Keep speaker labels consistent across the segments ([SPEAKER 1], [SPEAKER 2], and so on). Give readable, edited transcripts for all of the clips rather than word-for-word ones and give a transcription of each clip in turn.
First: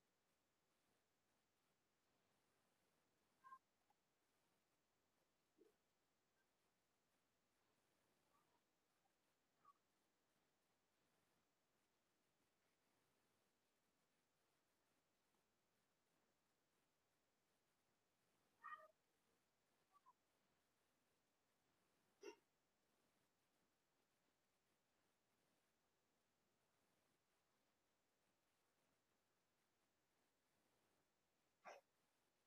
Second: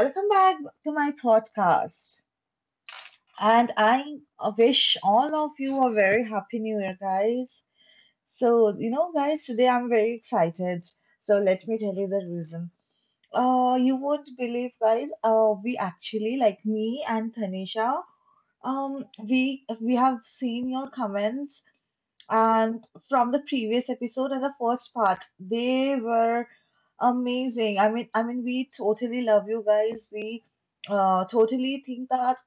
[SPEAKER 1] welcome back to my podcast. And I wish all of you a very happy new year, guys. So, you know, guys, today I'm very excited. So, let me tell you the reason. You won't believe, guys. We actually, like me and Tanisha, we have seen your comments and from the previous episode and the first part, they were amazing. I mean, we totally love you, guys. We totally think that,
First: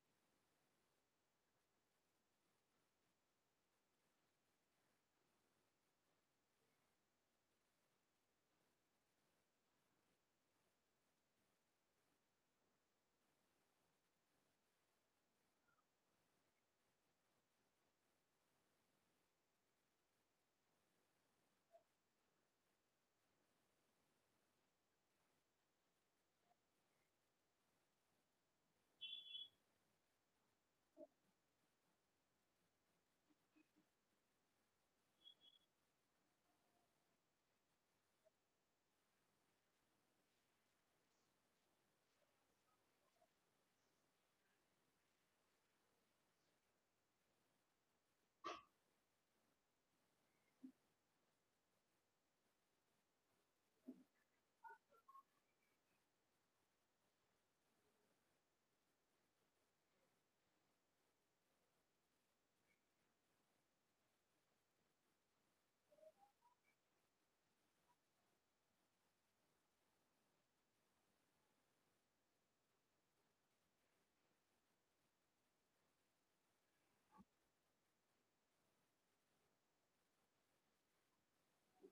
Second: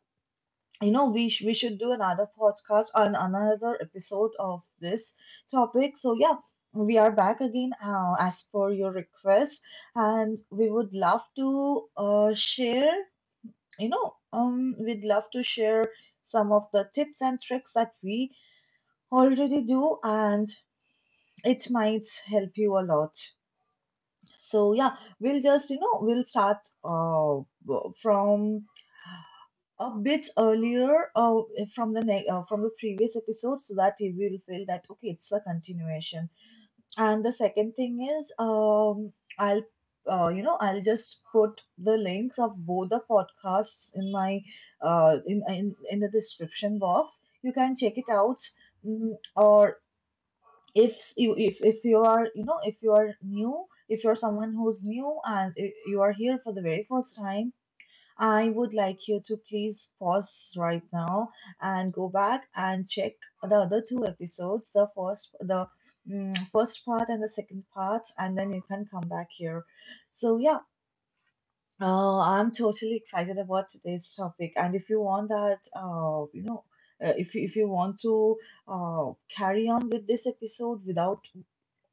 [SPEAKER 1] you know, we should do another podcast, on another episode of this topic. So yeah, we are back again, as per your request, and we would love to share, you know, we'd love to share some of the tips and tricks that we already do, and it might help you a lot. So yeah, we'll just, you know, we'll start uh from a bit earlier, from the previous episode, so that you will feel that, okay, it's the continuation. And the second thing is, I'll, you know, I'll just put the links of both the podcasts in my in the description box. You can check it out. Or, if you are, you know, if you are new, if you're someone who's new, and you are here for the very first time, I would like you to please pause right now and go back and check the other two episodes, the first, the first part, and the second part, and then you can come back here. So yeah, I'm totally excited about today's topic. And if you want that, you know, if you want to carry on with this episode without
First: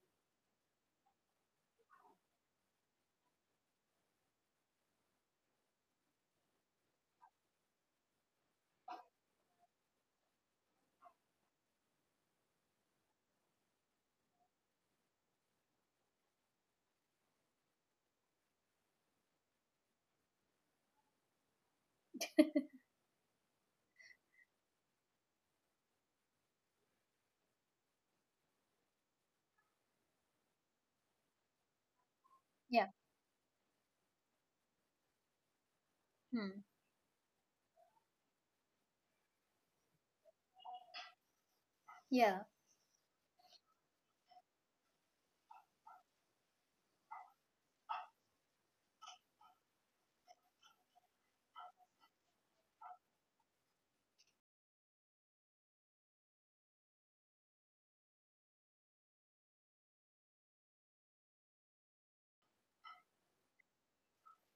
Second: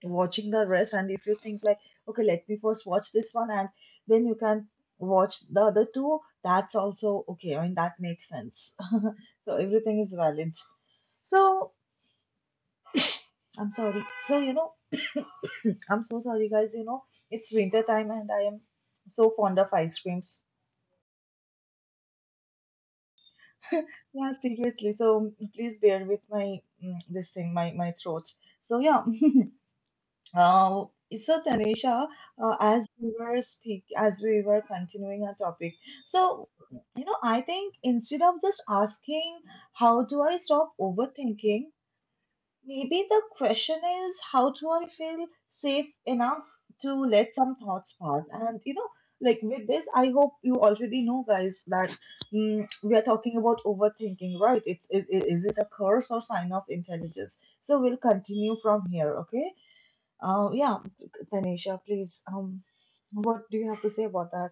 [SPEAKER 1] watching the rest, and if you think like, okay, let me first watch this one and then you can watch the other two, that's also okay. I mean, that makes sense. So everything is valid. So I'm sorry. So, you know, I'm so sorry, guys. You know, it's winter time, and I am so fond of ice creams. Yeah, seriously. So please bear with my, this thing, my throat. So yeah. Uh, so Tanisha,
[SPEAKER 2] Yeah.
[SPEAKER 1] as we were continuing our topic, so,
[SPEAKER 2] Hmm.
[SPEAKER 1] you know, I think, instead of just asking, how do I stop overthinking,
[SPEAKER 2] Yeah.
[SPEAKER 1] maybe the question is, how do I feel safe enough to let some thoughts pass? And you know, like, with this, I hope you already know, guys, that we are talking about overthinking, right? Is it a curse or sign of intelligence? So we'll continue from here, okay? Yeah, Tanisha, please. What do you have to say about that?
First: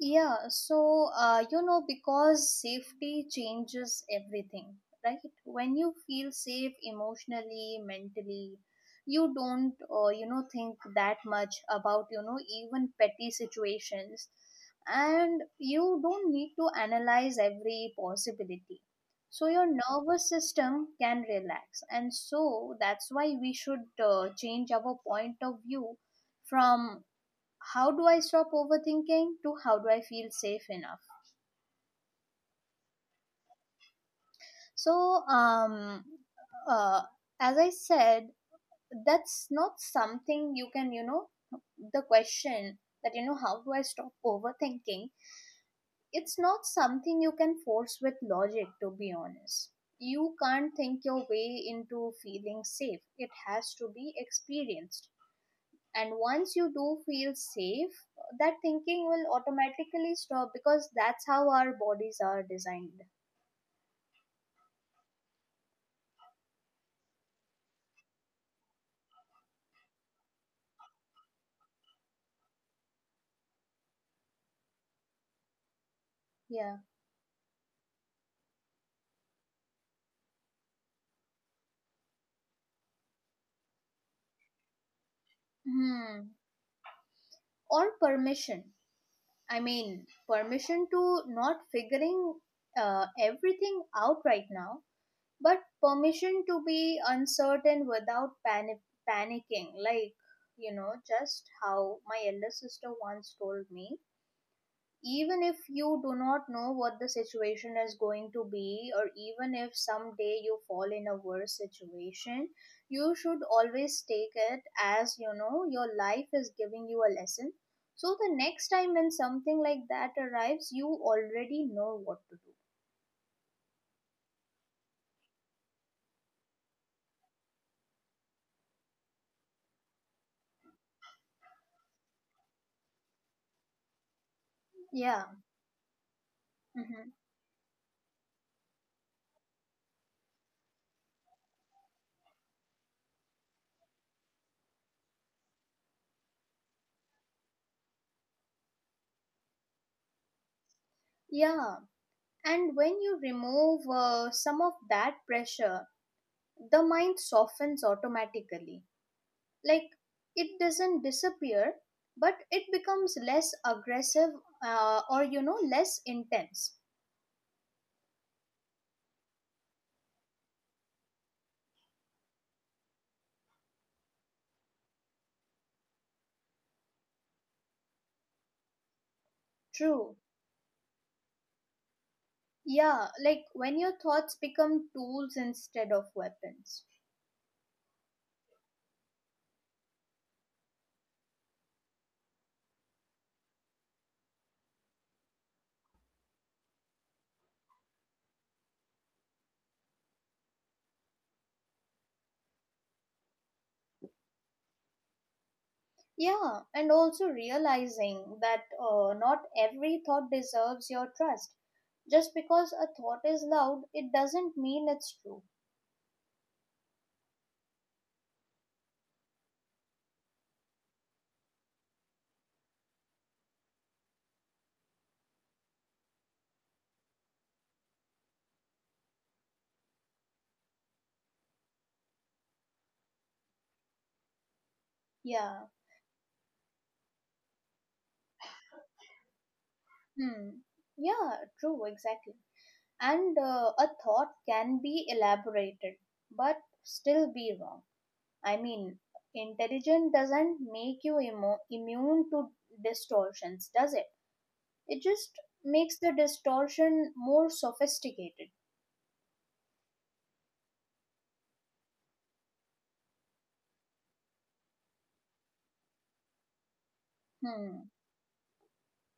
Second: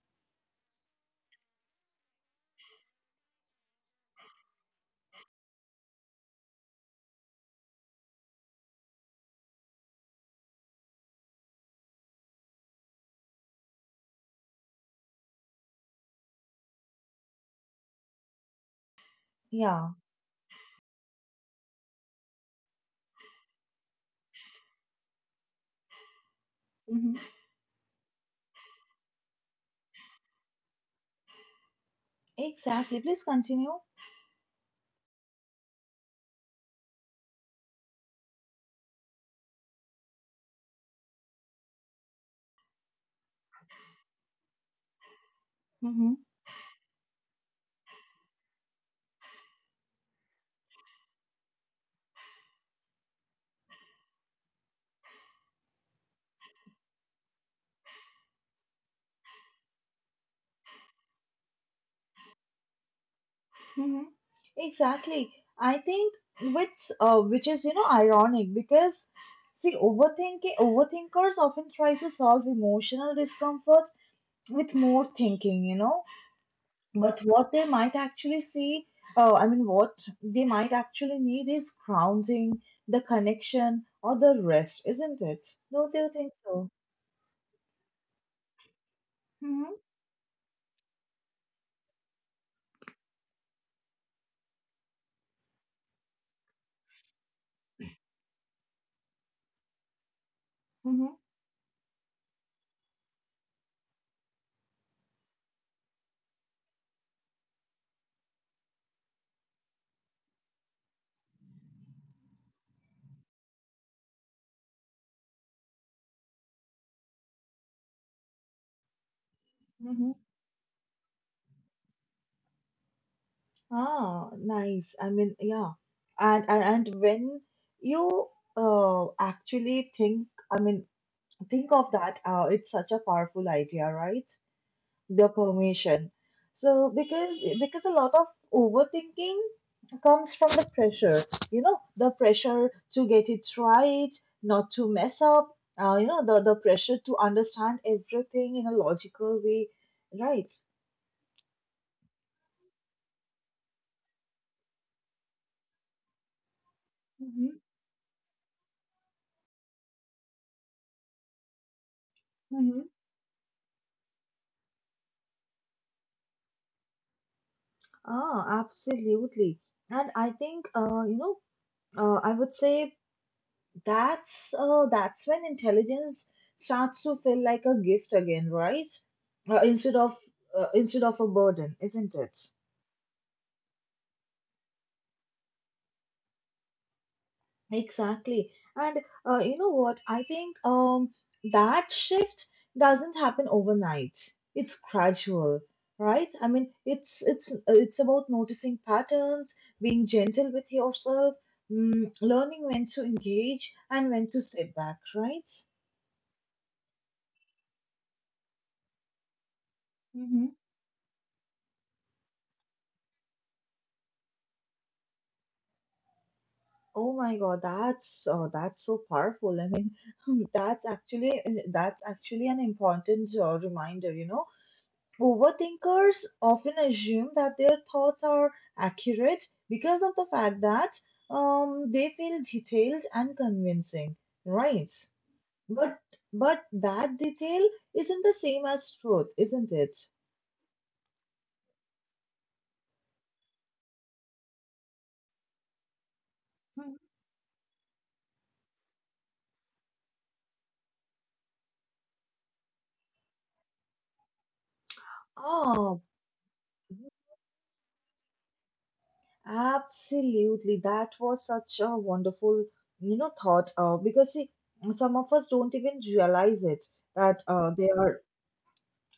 [SPEAKER 2] Yeah. So, you know, because safety changes everything, right? When you feel safe emotionally, mentally, you don't, you know, think that much about, you know, even petty situations. And you don't need to analyze every possibility. So, your
[SPEAKER 1] Yeah,
[SPEAKER 2] nervous system can relax. And so, that's why we should change our point of view from
[SPEAKER 1] hmm,
[SPEAKER 2] how do I stop overthinking to how do I feel safe enough.
[SPEAKER 1] exactly. Please continue.
[SPEAKER 2] So, uh, as I said, that's not something you can, you know, the question that, you know, how do I stop overthinking?
[SPEAKER 1] Mm-hmm.
[SPEAKER 2] It's not something you can force with logic, to be honest. You can't think your way into feeling safe, it has to be experienced. And once you do feel safe, that thinking will automatically stop because that's how our bodies are designed.
[SPEAKER 1] Mm-hmm. Exactly. I think, which is, you know, ironic because, see, overthinking overthinkers often try to solve emotional discomfort with more thinking. You know,
[SPEAKER 2] Yeah.
[SPEAKER 1] but what they might actually need is grounding, the connection, or the rest, isn't it? Don't you think
[SPEAKER 2] Hmm.
[SPEAKER 1] so?
[SPEAKER 2] Or permission. I
[SPEAKER 1] Mm-hmm,
[SPEAKER 2] mean, permission to not figuring everything out right now, but permission to be uncertain without panicking. Like, you know,
[SPEAKER 1] mm-hmm,
[SPEAKER 2] just how my elder sister once told me, even if you do not know what the situation is going to be, or even if someday you fall in a worse situation, you should always take it as, you know, your life is giving you a lesson. So the next time when something like
[SPEAKER 1] mm-hmm.
[SPEAKER 2] that arrives, you already know what to do.
[SPEAKER 1] Ah, nice. I mean, yeah. And when you actually think, I mean, think of that, it's such a powerful idea, right?
[SPEAKER 2] Yeah.
[SPEAKER 1] The permission. So,
[SPEAKER 2] Hmm.
[SPEAKER 1] because a lot of overthinking comes from the pressure, you know, the pressure to get it right, not to mess up, you know, the pressure to understand everything in a logical way, right?
[SPEAKER 2] Yeah, and when you remove some of that pressure, the mind
[SPEAKER 1] Mm-hmm,
[SPEAKER 2] softens automatically. Like, it doesn't disappear, but it
[SPEAKER 1] mm-hmm.
[SPEAKER 2] becomes less aggressive, or, you know, less intense.
[SPEAKER 1] Ah, absolutely. And I think, you know, I would say, that's when intelligence starts to feel like a gift again, right? uh, instead
[SPEAKER 2] True.
[SPEAKER 1] of instead of a burden, isn't it?
[SPEAKER 2] Yeah, like when your thoughts become tools instead of weapons.
[SPEAKER 1] Exactly. And you know what I think, that shift doesn't happen overnight, it's gradual, right? I mean, it's about noticing patterns, being gentle with yourself, learning when to engage and when to step back, right?
[SPEAKER 2] Yeah, and also realizing that not every thought
[SPEAKER 1] Mm-hmm.
[SPEAKER 2] deserves your trust. Just because a thought is loud, it doesn't mean it's true.
[SPEAKER 1] Oh my God, that's so powerful. I mean, that's actually that's actually an important reminder. You know, overthinkers often assume that their thoughts are accurate because of the fact that, they feel detailed and convincing, right?
[SPEAKER 2] Yeah.
[SPEAKER 1] But but that detail isn't the same as truth, isn't it?
[SPEAKER 2] Hmm. Yeah. True, exactly. And a thought can be elaborated but
[SPEAKER 1] Mhm.
[SPEAKER 2] still be wrong. I mean, intelligence doesn't make you immune to distortions, does it? It just makes
[SPEAKER 1] Ah,
[SPEAKER 2] the distortion more sophisticated.
[SPEAKER 1] absolutely. That was such a wonderful, you know, thought, because, see, some of us don't even realize it, that
[SPEAKER 2] Hmm.
[SPEAKER 1] they are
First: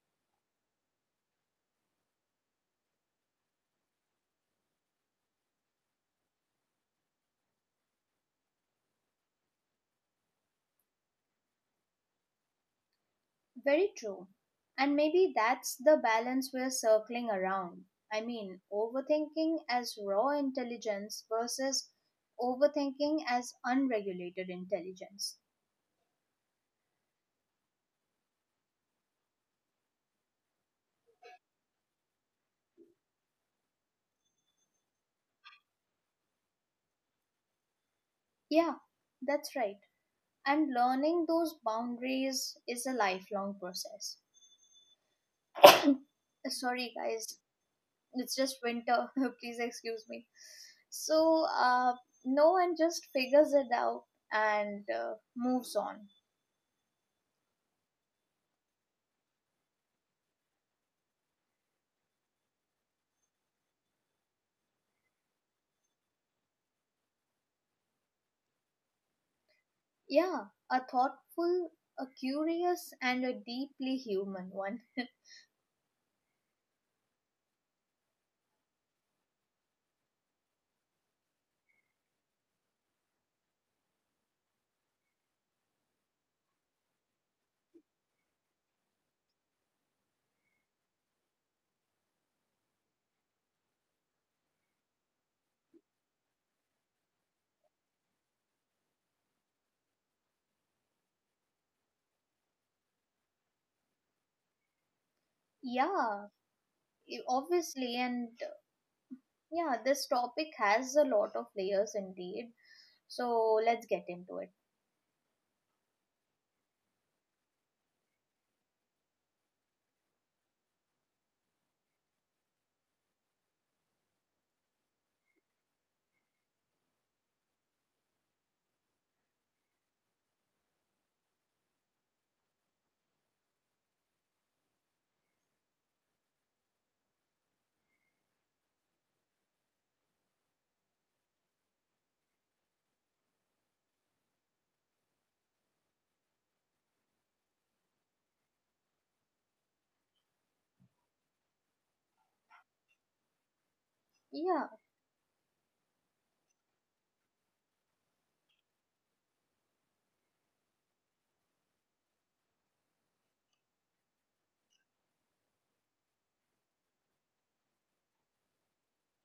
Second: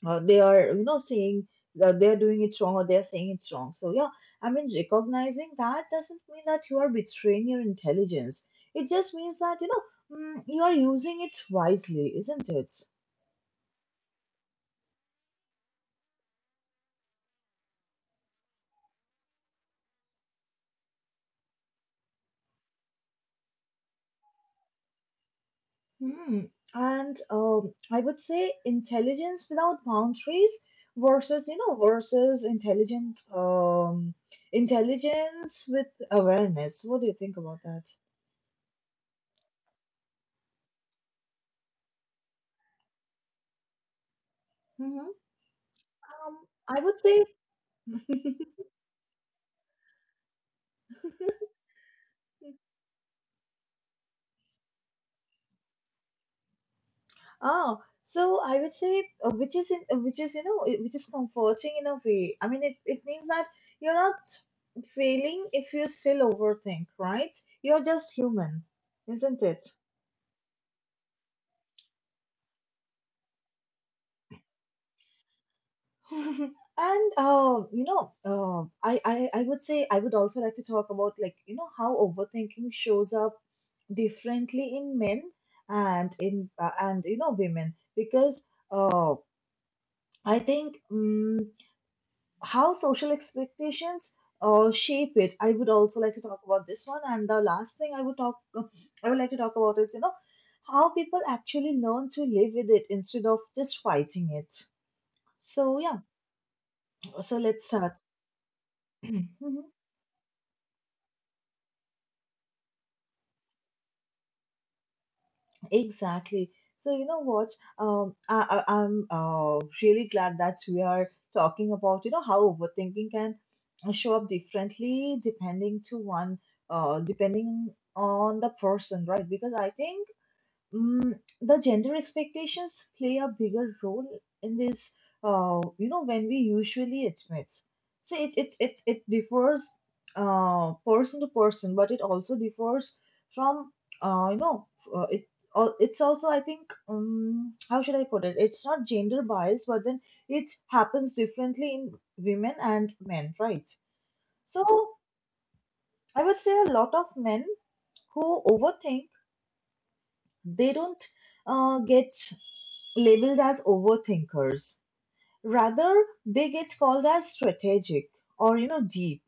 [SPEAKER 1] uh, they are, you know, saying that they're doing it wrong, or they're saying it's wrong. So yeah, I mean, recognizing that doesn't mean that you are betraying your intelligence. It just means that, you know, you are using it wisely, isn't it?
[SPEAKER 2] Very true. And maybe that's the balance we're circling around. I mean, overthinking as raw intelligence versus overthinking as unregulated intelligence.
[SPEAKER 1] Hmm. And, I would say, intelligence without boundaries versus, you know, versus intelligent intelligence with awareness. What do you think about that?
[SPEAKER 2] Yeah, that's right. And learning those boundaries is a lifelong process.
[SPEAKER 1] Hmm. Um, I would
[SPEAKER 2] Sorry,
[SPEAKER 1] say,
[SPEAKER 2] guys, it's just winter. Please excuse me. So, no one just figures it out and moves on.
[SPEAKER 1] ah, so I would say, which is, you know, which is comforting in a way. I mean, it means that you're not failing if you still overthink, right? You're just human, isn't it?
[SPEAKER 2] Yeah, a thoughtful, a curious, and a deeply human one.
[SPEAKER 1] And you know, I would say, I would also like to talk about, like, you know, how overthinking shows up differently in men and in and, you know, women, because uh, I think, how social expectations shape it. I would also like to talk about this one. And the last thing I would like to talk about is, you know, how people actually learn to live with it instead of just fighting it. So yeah,
[SPEAKER 2] Yeah,
[SPEAKER 1] so let's start.
[SPEAKER 2] obviously. And yeah, this topic has a lot of layers indeed. So, let's get into it.
[SPEAKER 1] Exactly. So you know what? I'm really glad that we are talking about, you know, how overthinking can show up differently, depending to one depending on the person, right? Because I think, the gender expectations play a bigger role in this, you know, when we usually admit. So it differs, person to person, but it also differs from, you know, uh, it. It's also, I think, how should I put it? It's not gender bias, but then it happens differently in women and men, right? So
[SPEAKER 2] Yeah.
[SPEAKER 1] I would say, a lot of men who overthink, they don't get labeled as overthinkers. Rather, they get called as strategic or, you know, deep.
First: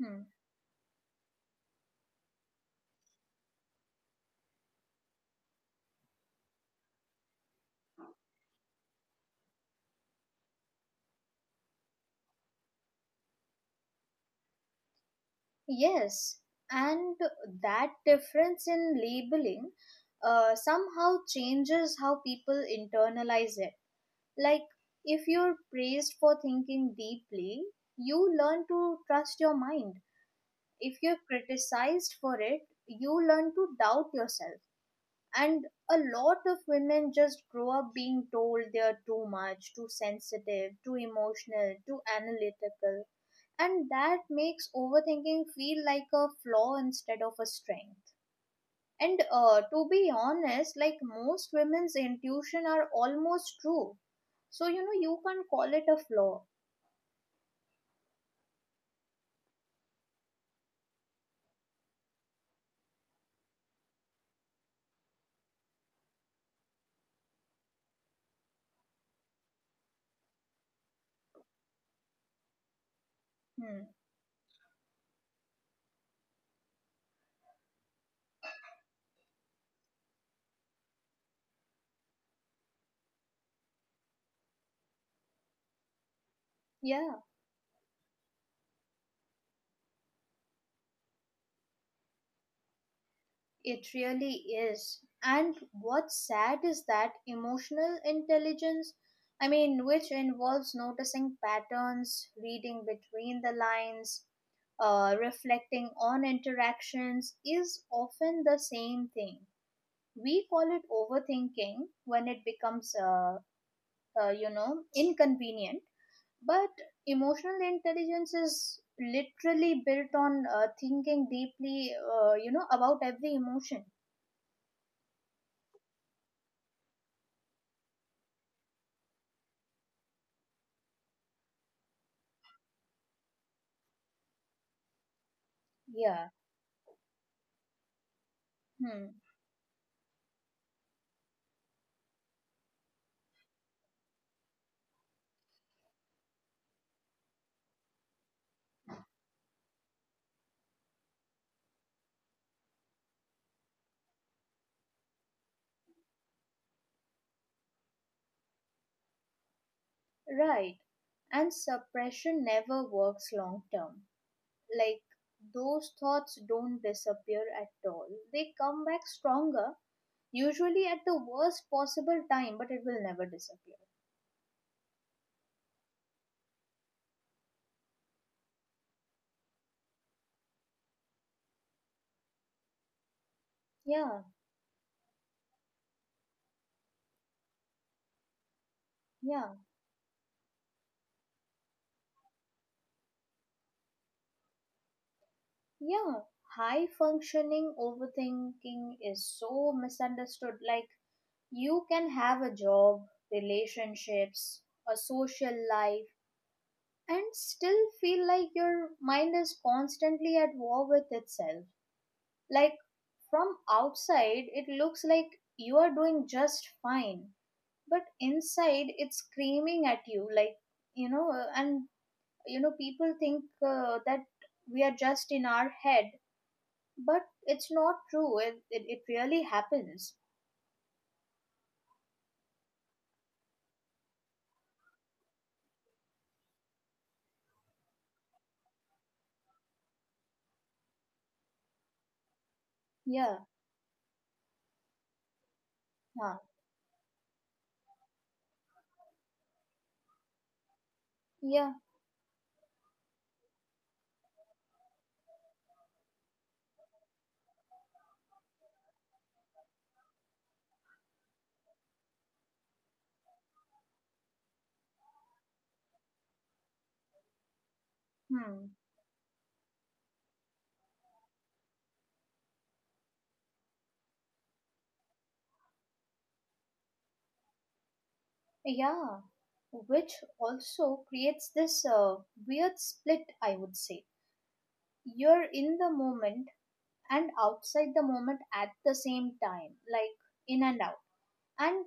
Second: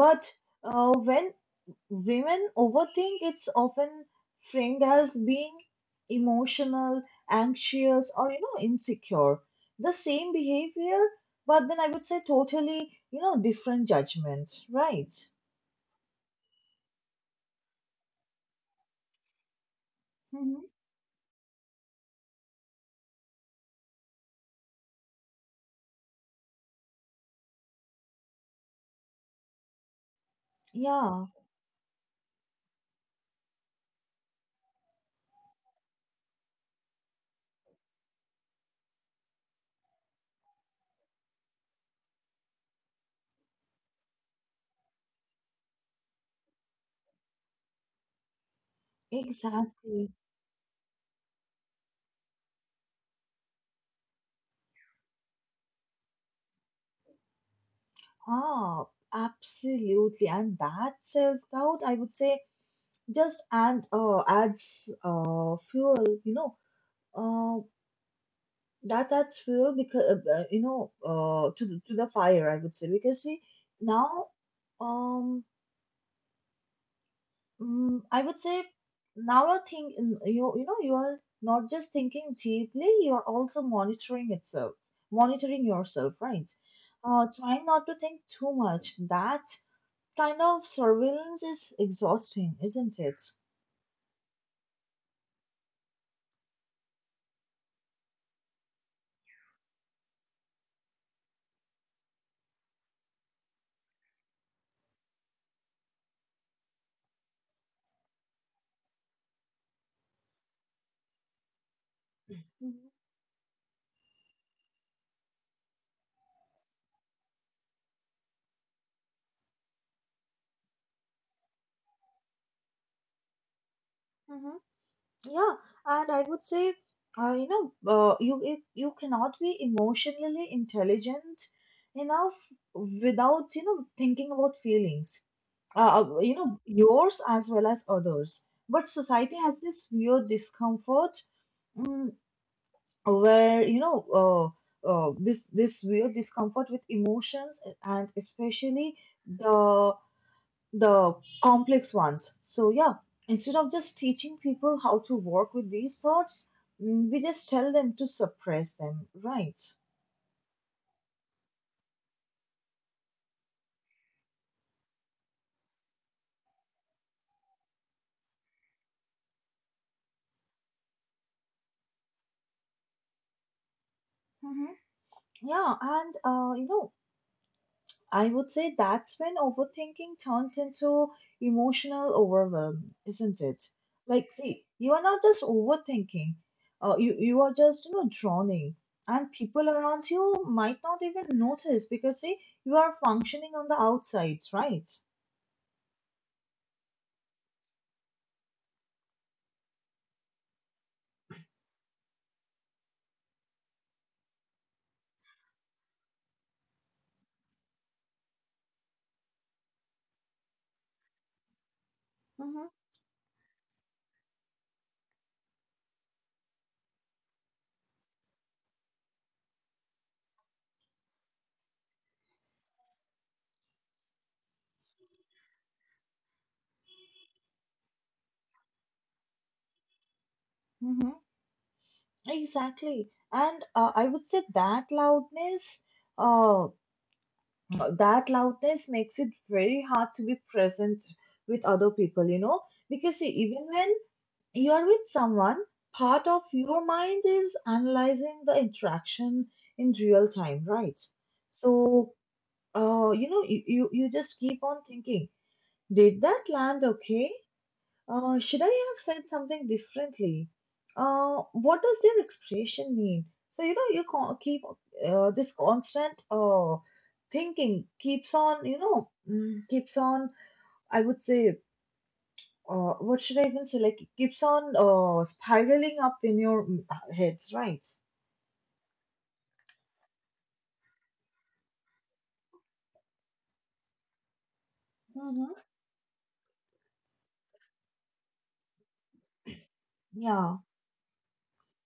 [SPEAKER 2] Hmm.
[SPEAKER 1] when women overthink, it's often framed as being emotional, anxious, or, you know, insecure. The same behavior, but then I would say totally, you know, different judgment, right?
[SPEAKER 2] Yes, and that difference in labeling
[SPEAKER 1] Hmm.
[SPEAKER 2] somehow changes how people internalize it. Like, if you're praised for thinking deeply, you learn to trust your mind. If you're
[SPEAKER 1] Yeah,
[SPEAKER 2] criticized for it, you learn to doubt yourself. And a lot of women just grow up being told they're too much, too sensitive, too emotional, too analytical, and that makes overthinking feel like a flaw instead of a strength. And to
[SPEAKER 1] exactly.
[SPEAKER 2] be honest, like, most women's intuition are almost true, so you know you can't call it a flaw.
[SPEAKER 1] Ah, absolutely. And that self-doubt, I would say, just and adds fuel, you know, uh, that adds fuel because, you know, to the fire, I would say, because, see,
[SPEAKER 2] Hmm.
[SPEAKER 1] now, um I would say, now you're thinking, you know, you're not just thinking deeply, you're also monitoring yourself, right?
[SPEAKER 2] Yeah,
[SPEAKER 1] Trying not to think too much. That kind of surveillance is exhausting, isn't it?
[SPEAKER 2] it really is. And what's sad is that emotional intelligence, I mean, which involves noticing patterns, reading between the lines, reflecting on interactions, is often the same thing we call it overthinking when it
[SPEAKER 1] Mhm,
[SPEAKER 2] becomes you know, inconvenient. But emotional intelligence is literally built on thinking deeply you know, about every emotion.
[SPEAKER 1] mhm. Yeah, and I would say, you know, you if you cannot be emotionally intelligent enough without, you know, thinking about feelings,
[SPEAKER 2] Yeah.
[SPEAKER 1] you know, yours as well as others. But
[SPEAKER 2] Hmm.
[SPEAKER 1] society has this weird discomfort, mm, where, you know, this weird discomfort with emotions, and especially the the complex ones. So, yeah, instead of just teaching people how to work with these thoughts, we just tell them to suppress them, right?
[SPEAKER 2] Right. And suppression never works long term. Like, those thoughts don't disappear at all, they come back stronger, usually at the worst possible time, but it will never disappear.
[SPEAKER 1] Mm-hmm. Yeah, and you know, I would say that's when overthinking turns into emotional overwhelm, isn't it?
[SPEAKER 2] Yeah.
[SPEAKER 1] Like, see, you are not just overthinking, you are just, you know, drowning, and
[SPEAKER 2] Yeah.
[SPEAKER 1] people around you might not even notice because, see, you are functioning on the outside, right?
[SPEAKER 2] Yeah, high functioning overthinking is so misunderstood. Like, you can have a job, relationships, a social life, and still feel like your mind is constantly at war with itself.
[SPEAKER 1] Mm-hmm,
[SPEAKER 2] Like, from outside, it looks like you are doing just fine, but inside, it's screaming at you. Like, you know, and you know, people think that we are just in our head. But it's not true. It really happens.
[SPEAKER 1] mm-hmm, exactly. And I would say that loudness, uh, makes it very hard to be present with other people, you know, because, see,
[SPEAKER 2] Yeah.
[SPEAKER 1] even when you are with someone, part
[SPEAKER 2] Huh.
[SPEAKER 1] of your mind is analyzing the interaction in real time, right?
[SPEAKER 2] Yeah.
[SPEAKER 1] So, you know, you just keep on thinking, did that land okay? Should I have said something differently? What does their expression mean? So, you know, you can keep this constant thinking keeps on,
[SPEAKER 2] Hmm.
[SPEAKER 1] you know, keeps on, I would say, what should I even say? Like, it keeps on spiraling up in your, heads, right?
[SPEAKER 2] Yeah. Which also creates this weird split, I would say. You're
[SPEAKER 1] Mm-hmm.
[SPEAKER 2] in the moment and outside the moment at the same time, like
[SPEAKER 1] Yeah.
[SPEAKER 2] in and out. And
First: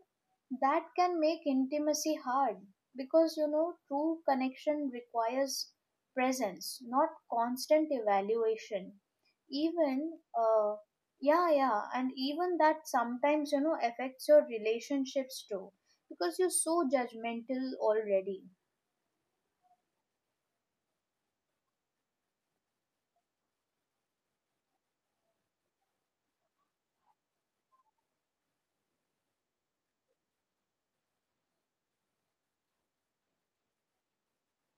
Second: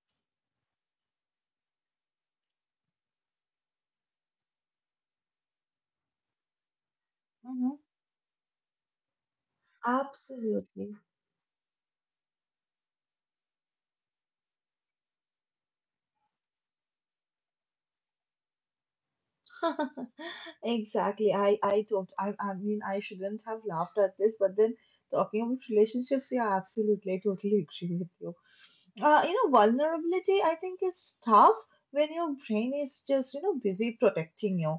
[SPEAKER 2] that can make intimacy hard because, you know, true connection requires presence, not
[SPEAKER 1] Mm-hmm.
[SPEAKER 2] constant evaluation. Even. uh
[SPEAKER 1] Absolutely.
[SPEAKER 2] yeah, yeah, and even that sometimes, you know, affects your relationships too because you're so judgmental already.
[SPEAKER 1] Exactly. I don't. I mean, I shouldn't have laughed at this, but then, talking about relationships, yeah, absolutely, I totally agree with you. You know, vulnerability, I think, is tough when your brain is just, you know, busy protecting you.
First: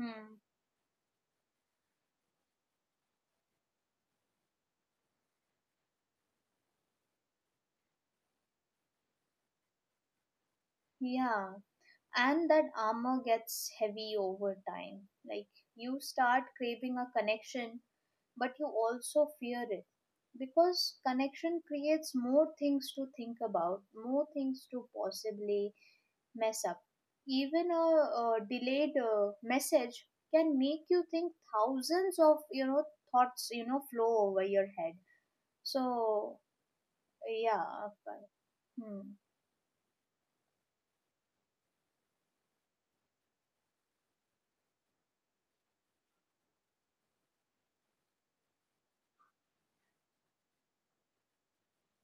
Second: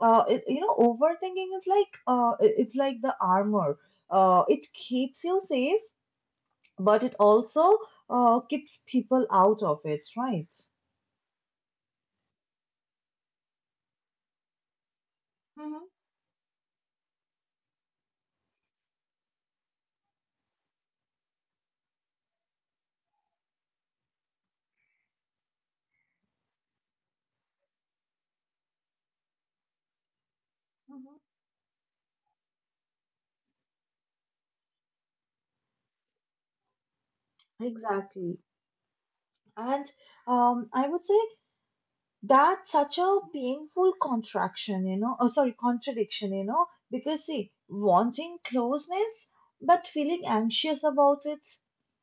[SPEAKER 1] You know, overthinking is like, it's like the armor. It keeps you safe, but it also keeps people out of it, right?
[SPEAKER 2] Yeah, and that armor gets heavy over time. Like,
[SPEAKER 1] hmm
[SPEAKER 2] you start craving a connection, but you also fear it, because connection creates more things to think about, more things to possibly mess up. Even a, delayed message can make you
[SPEAKER 1] hmm.
[SPEAKER 2] think thousands of, you know, thoughts, you know, flow over your head. So yeah, but-
[SPEAKER 1] Exactly.
[SPEAKER 2] hmm,
[SPEAKER 1] And I would say that's such a painful contraction, oh, sorry, contradiction, because see, wanting closeness but feeling anxious about it.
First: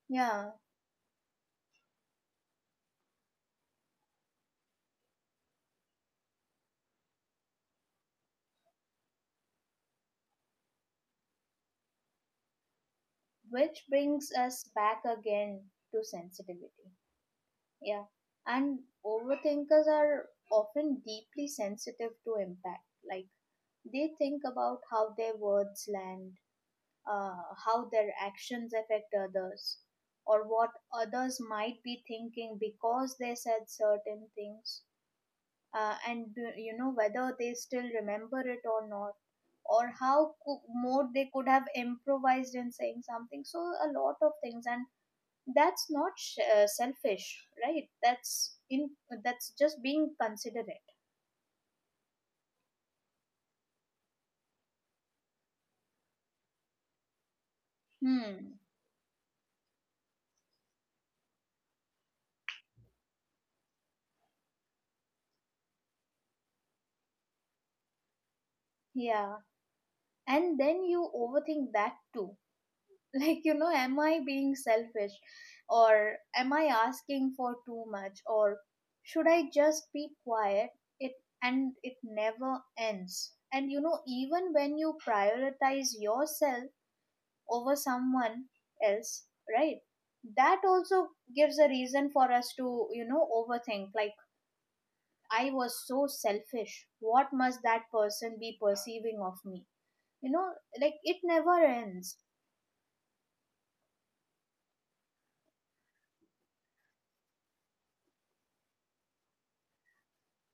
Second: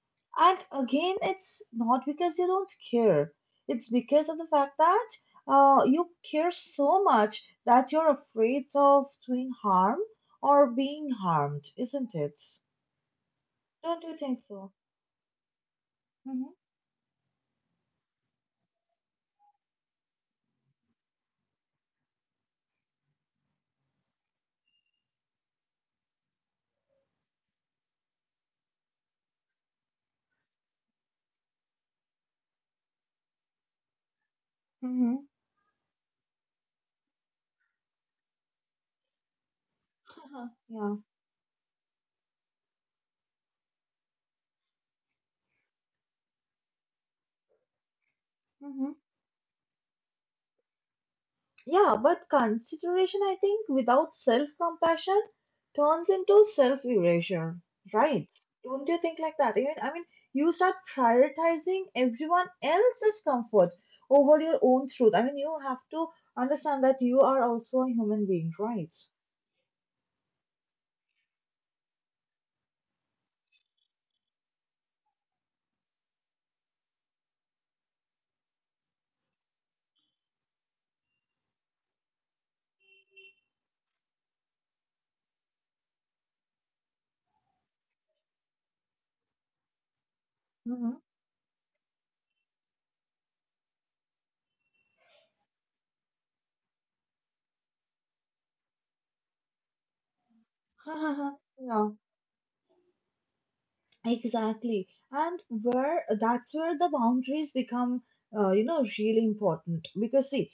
[SPEAKER 2] yeah,
[SPEAKER 1] And again, it's not because you don't care, it's because of the fact that you care so much that you're afraid of doing harm or being harmed, isn't it?
[SPEAKER 2] which
[SPEAKER 1] Don't you
[SPEAKER 2] brings
[SPEAKER 1] think
[SPEAKER 2] us
[SPEAKER 1] so?
[SPEAKER 2] back again to
[SPEAKER 1] Mm-hmm.
[SPEAKER 2] sensitivity. Yeah, and overthinkers are often deeply sensitive to impact. Like, they think about how their words land, how their actions affect others, or what others might be thinking because they said certain things,
[SPEAKER 1] Mm-hmm.
[SPEAKER 2] and you know, whether they still remember it or not, or how
[SPEAKER 1] Yeah.
[SPEAKER 2] more they could have improvised in saying something, so a lot of things. And that's not selfish, right?
[SPEAKER 1] Mm-hmm.
[SPEAKER 2] That's just being considerate.
[SPEAKER 1] Yeah, but consideration, I think, without self compassion turns into self erasure, right?
[SPEAKER 2] Hmm.
[SPEAKER 1] Don't you think like that? Even, I mean, you start prioritizing everyone else's comfort over your own truth. I mean, you have to understand that you are also a human being, right?
[SPEAKER 2] Yeah, and then you overthink that too. Like, you know, am I being selfish, or am I asking for too much, or should I just be quiet? It And it never ends. And you know, even when you prioritize yourself over someone else, right, that also gives a reason for us to, you know, overthink. Like, I was so selfish, what must that person be perceiving of me, you know? Like, it
[SPEAKER 1] Mm-hmm.
[SPEAKER 2] never
[SPEAKER 1] Yeah,
[SPEAKER 2] ends.
[SPEAKER 1] exactly. And where that's where the boundaries become, you know, really important. Because see,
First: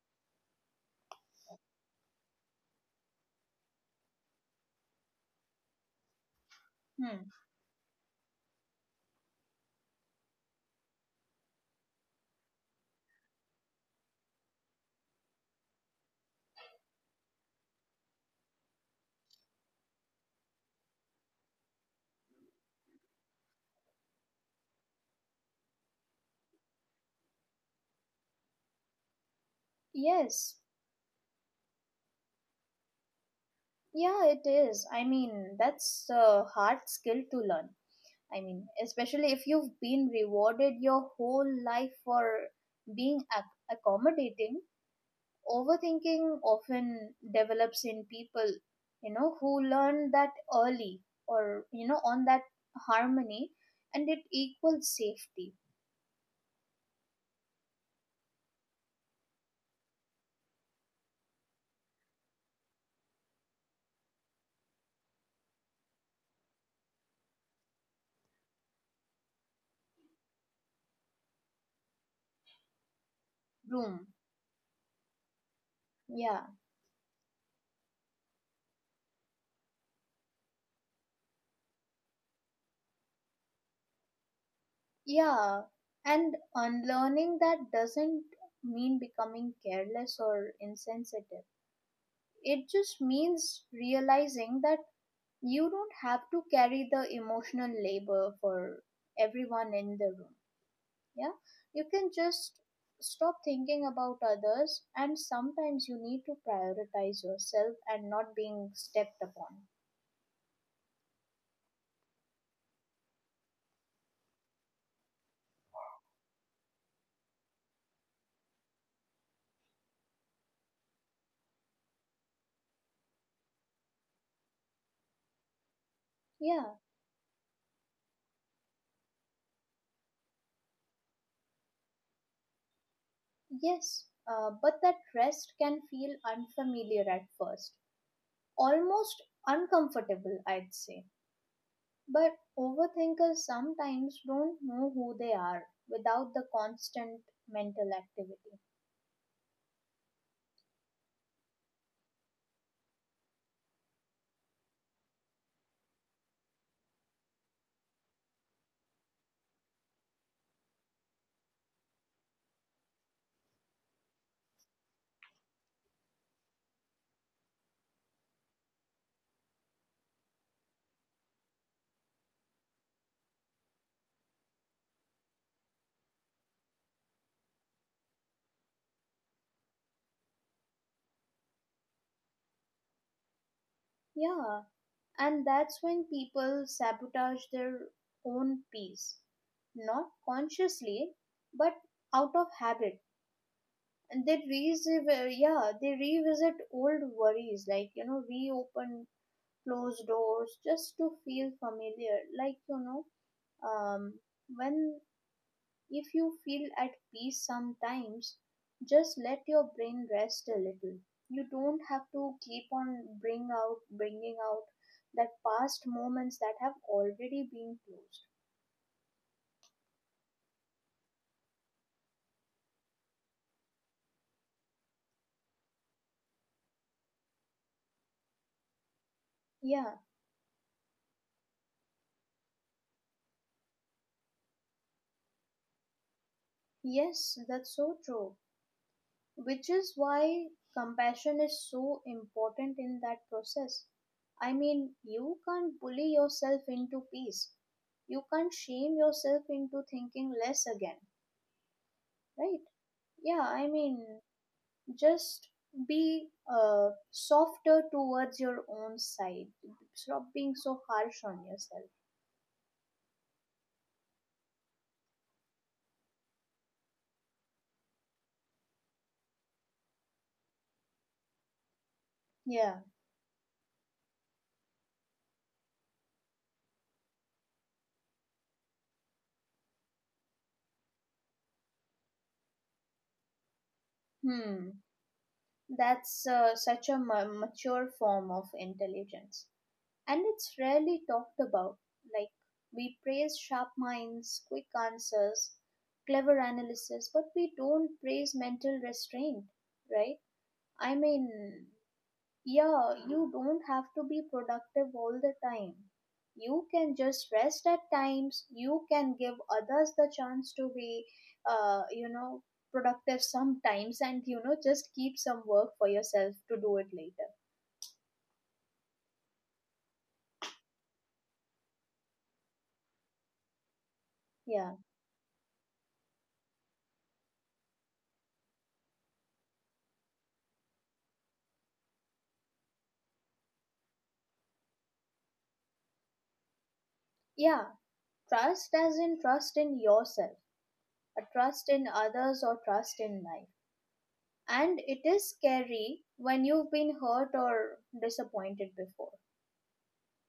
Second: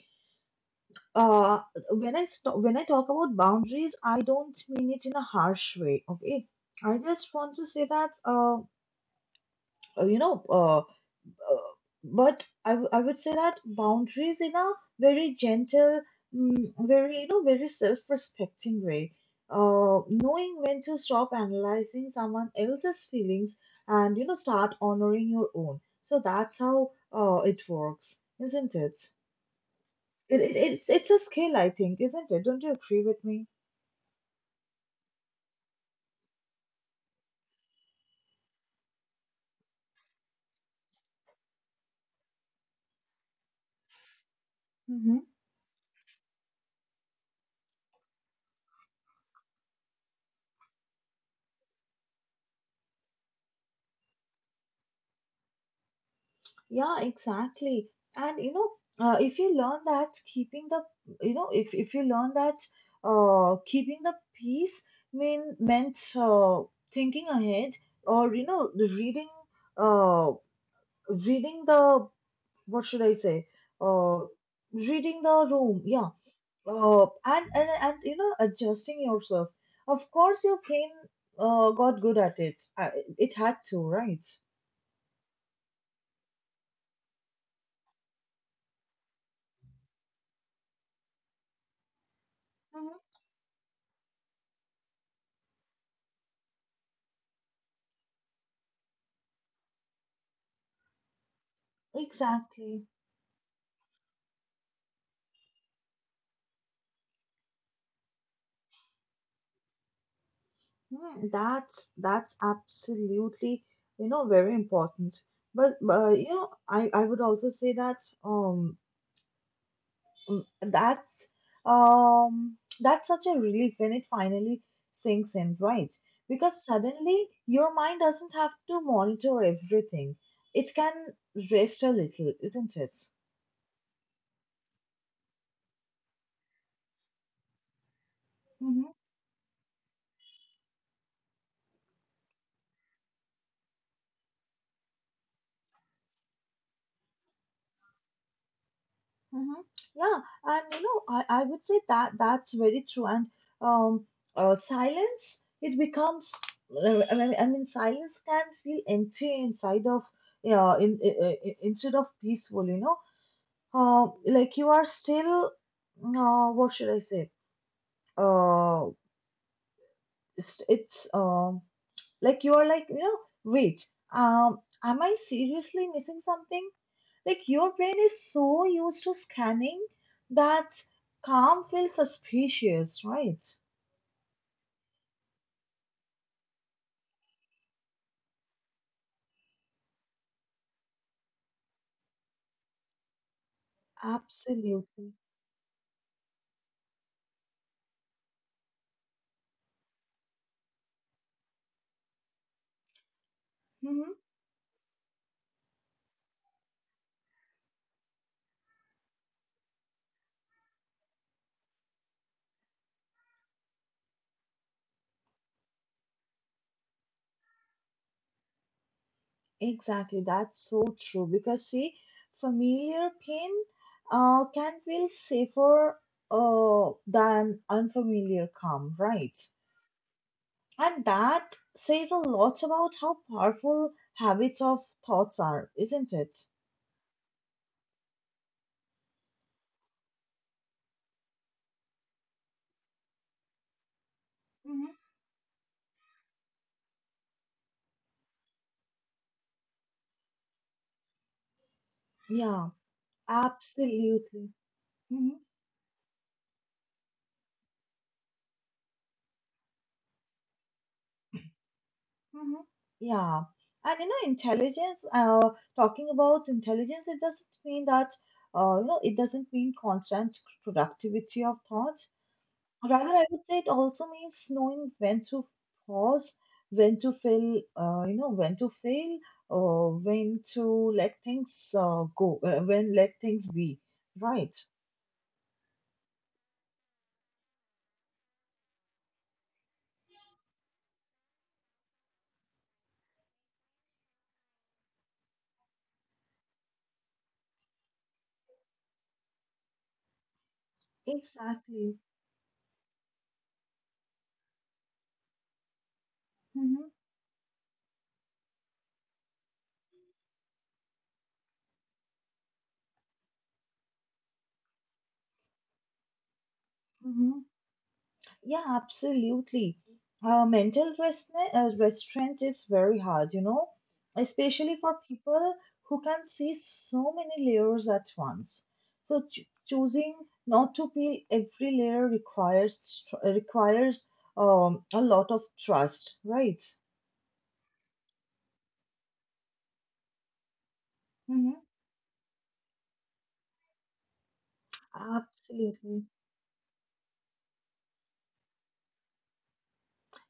[SPEAKER 1] uh, when when I talk about boundaries, I don't mean it in a harsh way. Okay, I
[SPEAKER 2] Hmm.
[SPEAKER 1] just want to say that you know, uh, but I would say that boundaries in a very gentle, very you know, very self-respecting way. Knowing when to stop analyzing someone else's feelings and you know start honoring your own. So that's how it works, isn't it? It, it,
[SPEAKER 2] Yes.
[SPEAKER 1] it's it's a skill, I think, isn't it? Don't you agree with me?
[SPEAKER 2] Yeah, it is. I mean, that's a hard skill to learn. I mean, especially if you've been rewarded your whole life for being accommodating.
[SPEAKER 1] Mm-hmm.
[SPEAKER 2] Overthinking often develops in people, you know, who learn that early, or, you know, on that harmony, and it equals safety.
[SPEAKER 1] Yeah, exactly. And you know, if you learn that keeping the, you know, if you learn that keeping the peace meant thinking ahead or you know the reading uh reading the what should I say
[SPEAKER 2] Room.
[SPEAKER 1] uh reading the room. Yeah,
[SPEAKER 2] Yeah.
[SPEAKER 1] oh, and you know, adjusting yourself. Of course, your brain got good at it. It had to, right?
[SPEAKER 2] Yeah. And unlearning that doesn't mean becoming careless or insensitive. It
[SPEAKER 1] Mhm.
[SPEAKER 2] just means realizing that you don't have to carry the emotional labor for everyone in the room. Yeah, you can just
[SPEAKER 1] Exactly.
[SPEAKER 2] stop thinking about others, and sometimes you need to prioritize yourself and not being stepped upon.
[SPEAKER 1] Hmm, that's absolutely, you know, very important. But you know, I would also say that um Mm, that's that's such a relief when it finally sinks in, right? Because
[SPEAKER 2] Yeah.
[SPEAKER 1] suddenly your mind doesn't have to monitor everything, it can rest a little, isn't it?
[SPEAKER 2] Yes, but that rest can feel unfamiliar at first,
[SPEAKER 1] Mm-hmm.
[SPEAKER 2] almost uncomfortable, I'd say. But overthinkers sometimes don't know who they are without the constant mental activity.
[SPEAKER 1] Mm-hmm. Yeah, and you know I would say that that's very true, and um silence it becomes I mean silence can feel empty inside of yeah instead of peaceful, you know, like you are still what should I say? Uh, it's Like you are like you know, wait, am I seriously missing something? Like your brain is so used to scanning that calm feels suspicious, right?
[SPEAKER 2] Yeah, and that's when people sabotage their own peace, not consciously, but out of habit. And they revisit,
[SPEAKER 1] Absolutely.
[SPEAKER 2] yeah, they revisit old worries, like, you know, reopen closed doors just to feel familiar. Like, you know,
[SPEAKER 1] Mm-hmm.
[SPEAKER 2] um, when. If you feel at peace sometimes, just let your brain rest a little. You don't have to keep on bringing out that past moments that have already been closed.
[SPEAKER 1] Exactly, that's so true because see, familiar pain can feel safer than unfamiliar calm, right?
[SPEAKER 2] Yeah.
[SPEAKER 1] And that says a lot about how powerful habits of thoughts are, isn't it?
[SPEAKER 2] Yes, that's so true. Which is why compassion is so important in that process. I
[SPEAKER 1] Mhm.
[SPEAKER 2] mean, you can't bully yourself into peace. You can't shame yourself into thinking less again, right?
[SPEAKER 1] Yeah,
[SPEAKER 2] Yeah, I mean,
[SPEAKER 1] absolutely. Mhm,
[SPEAKER 2] just be softer towards your own side, stop being so harsh on yourself.
[SPEAKER 1] mhm. Yeah. And you know, intelligence, talking about intelligence, it doesn't mean that, you know, it doesn't mean constant productivity of thought.
[SPEAKER 2] Yeah.
[SPEAKER 1] Rather, I would say it also means knowing when to pause, you know, when to fail, or when to let things go, when let things be. Right.
[SPEAKER 2] Hmm. That's such a mature form of intelligence, and it's rarely talked about. Like, we praise sharp minds, quick answers, clever analysis, but we don't praise mental restraint, right? I mean,
[SPEAKER 1] Exactly.
[SPEAKER 2] yeah, you don't have to be productive all the time. You can just rest at times. You can give others the chance to be, you know, productive sometimes, and, you know, just keep some work for yourself to do it later.
[SPEAKER 1] Mm-hmm. Yeah, absolutely. Mental restraint is very hard, you know,
[SPEAKER 2] Yeah.
[SPEAKER 1] especially for people who can see so many layers at once. So choosing not to peel every layer requires a lot of trust, right?
[SPEAKER 2] Yeah. Trust as in trust in yourself, a
[SPEAKER 1] Hmm.
[SPEAKER 2] trust in others, or trust in life. And it is scary
[SPEAKER 1] Absolutely.
[SPEAKER 2] when you've been hurt or disappointed before.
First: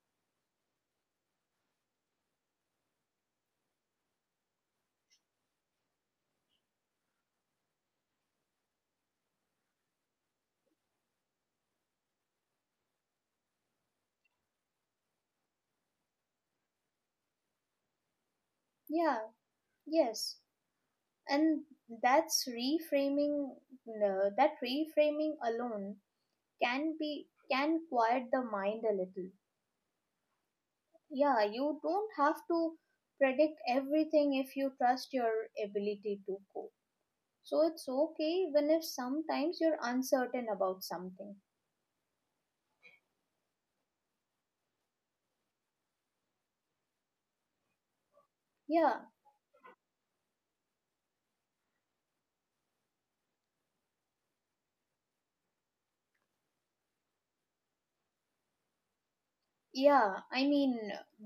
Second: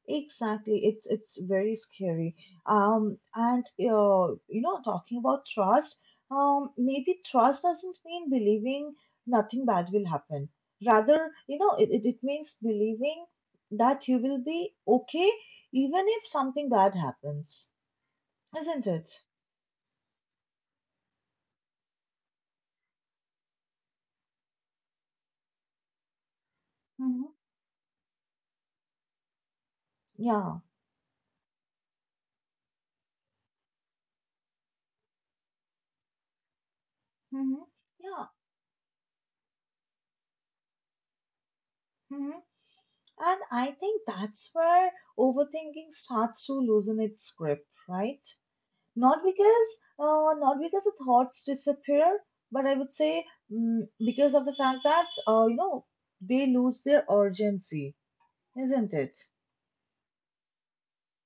[SPEAKER 1] Exactly, it's very scary. And You know, talking about trust, maybe trust doesn't mean believing nothing bad will happen. Rather, you know, it means believing that you will be okay even if something bad happens, isn't it?
[SPEAKER 2] Yeah. Yes. and that's reframing no, That reframing alone can be
[SPEAKER 1] Mm-hmm.
[SPEAKER 2] can quiet the mind a little.
[SPEAKER 1] Yeah.
[SPEAKER 2] Yeah, you don't have to predict everything if you trust your ability to cope.
[SPEAKER 1] Mm-hmm.
[SPEAKER 2] So it's
[SPEAKER 1] Yeah.
[SPEAKER 2] okay even if sometimes you're uncertain about something.
[SPEAKER 1] Mm-hmm. And I think that's where overthinking starts to loosen its grip, right?
[SPEAKER 2] Yeah.
[SPEAKER 1] Not because, Not because the thoughts disappear, but I would say because of the fact that, you know, they lose their urgency, isn't it?
[SPEAKER 2] Yeah, I mean,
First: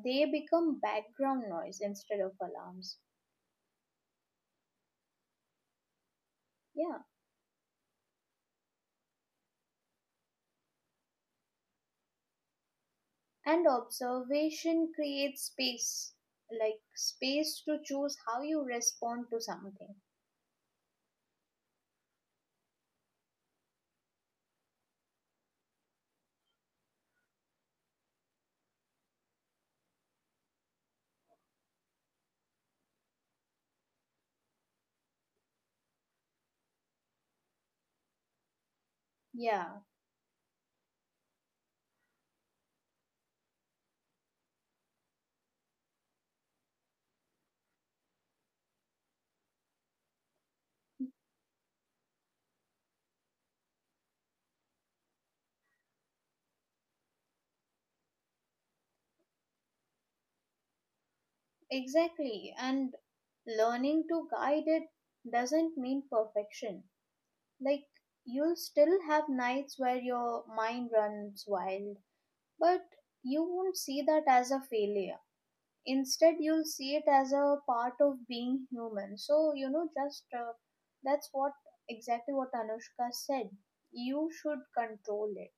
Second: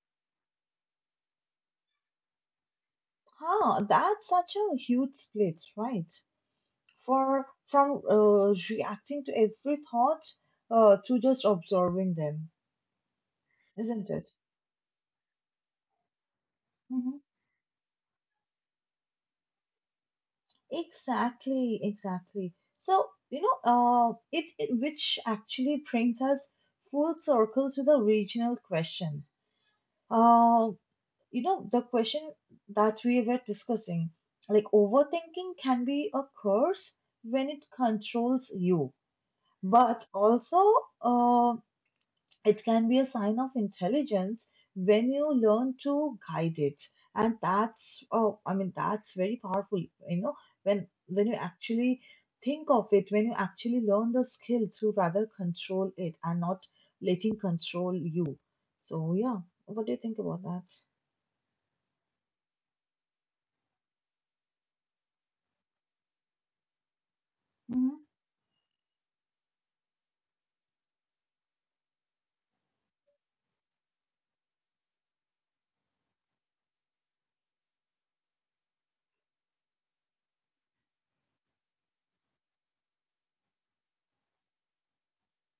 [SPEAKER 2] they become background noise instead of alarms.
[SPEAKER 1] Huh, that's such a huge split, right?
[SPEAKER 2] Yeah.
[SPEAKER 1] For from reacting to every thought to just observing them,
[SPEAKER 2] And
[SPEAKER 1] isn't it?
[SPEAKER 2] observation creates space, like
[SPEAKER 1] Hmm.
[SPEAKER 2] space to choose how you respond to something.
[SPEAKER 1] Exactly, exactly. So, you know, it, it which actually brings us full circle to the regional question. Uh, you know, the question that we were discussing, like overthinking can be a curse when it controls you,
[SPEAKER 2] Yeah,
[SPEAKER 1] but also uh, it can be a sign of intelligence when you learn to guide it. And that's, oh, I mean, that's very powerful, you know, when you actually think of it, when you actually learn the skill to rather control it and not letting control you. So yeah, what do you think about that?
[SPEAKER 2] exactly. And learning to guide it doesn't mean perfection. Like,
[SPEAKER 1] Mhm.
[SPEAKER 2] you'll still have nights where your mind runs wild, but you won't see that as a failure. Instead, you'll see it as a part of being human. So you know, just that's what exactly what Anushka said. You should control it,